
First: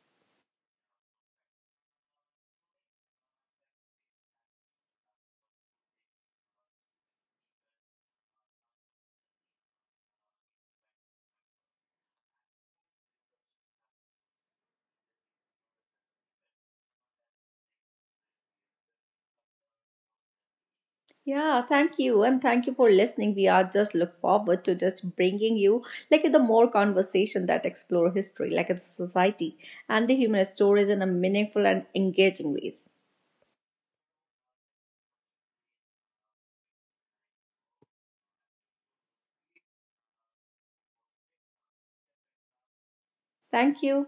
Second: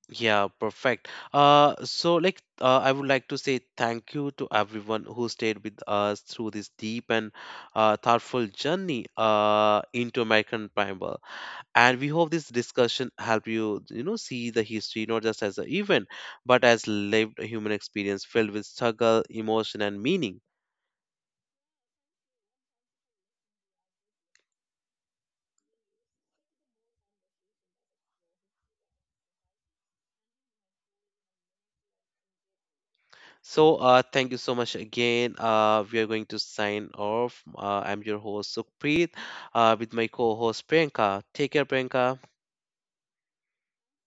[SPEAKER 1] Yeah, perfect. Uh, so like, uh, I would like to say thank you to everyone who stayed with us through this deep and uh, thoughtful journey uh, into American Primal. And we hope this discussion helped you, you know, see the history not just as an event, but as lived human experience filled with struggle, emotion, and meaning.
[SPEAKER 2] Yeah, thank you. And thank you for listening. We are just look forward to just bringing you like the more conversation that explore history, like the society and the human stories in a meaningful and engaging ways.
[SPEAKER 1] So, uh, thank you so much again. Uh, we are going to sign off. Uh, I'm your host Sukhpreet, uh, with my co-host Priyanka. Take care, Priyanka.
[SPEAKER 2] Thank you.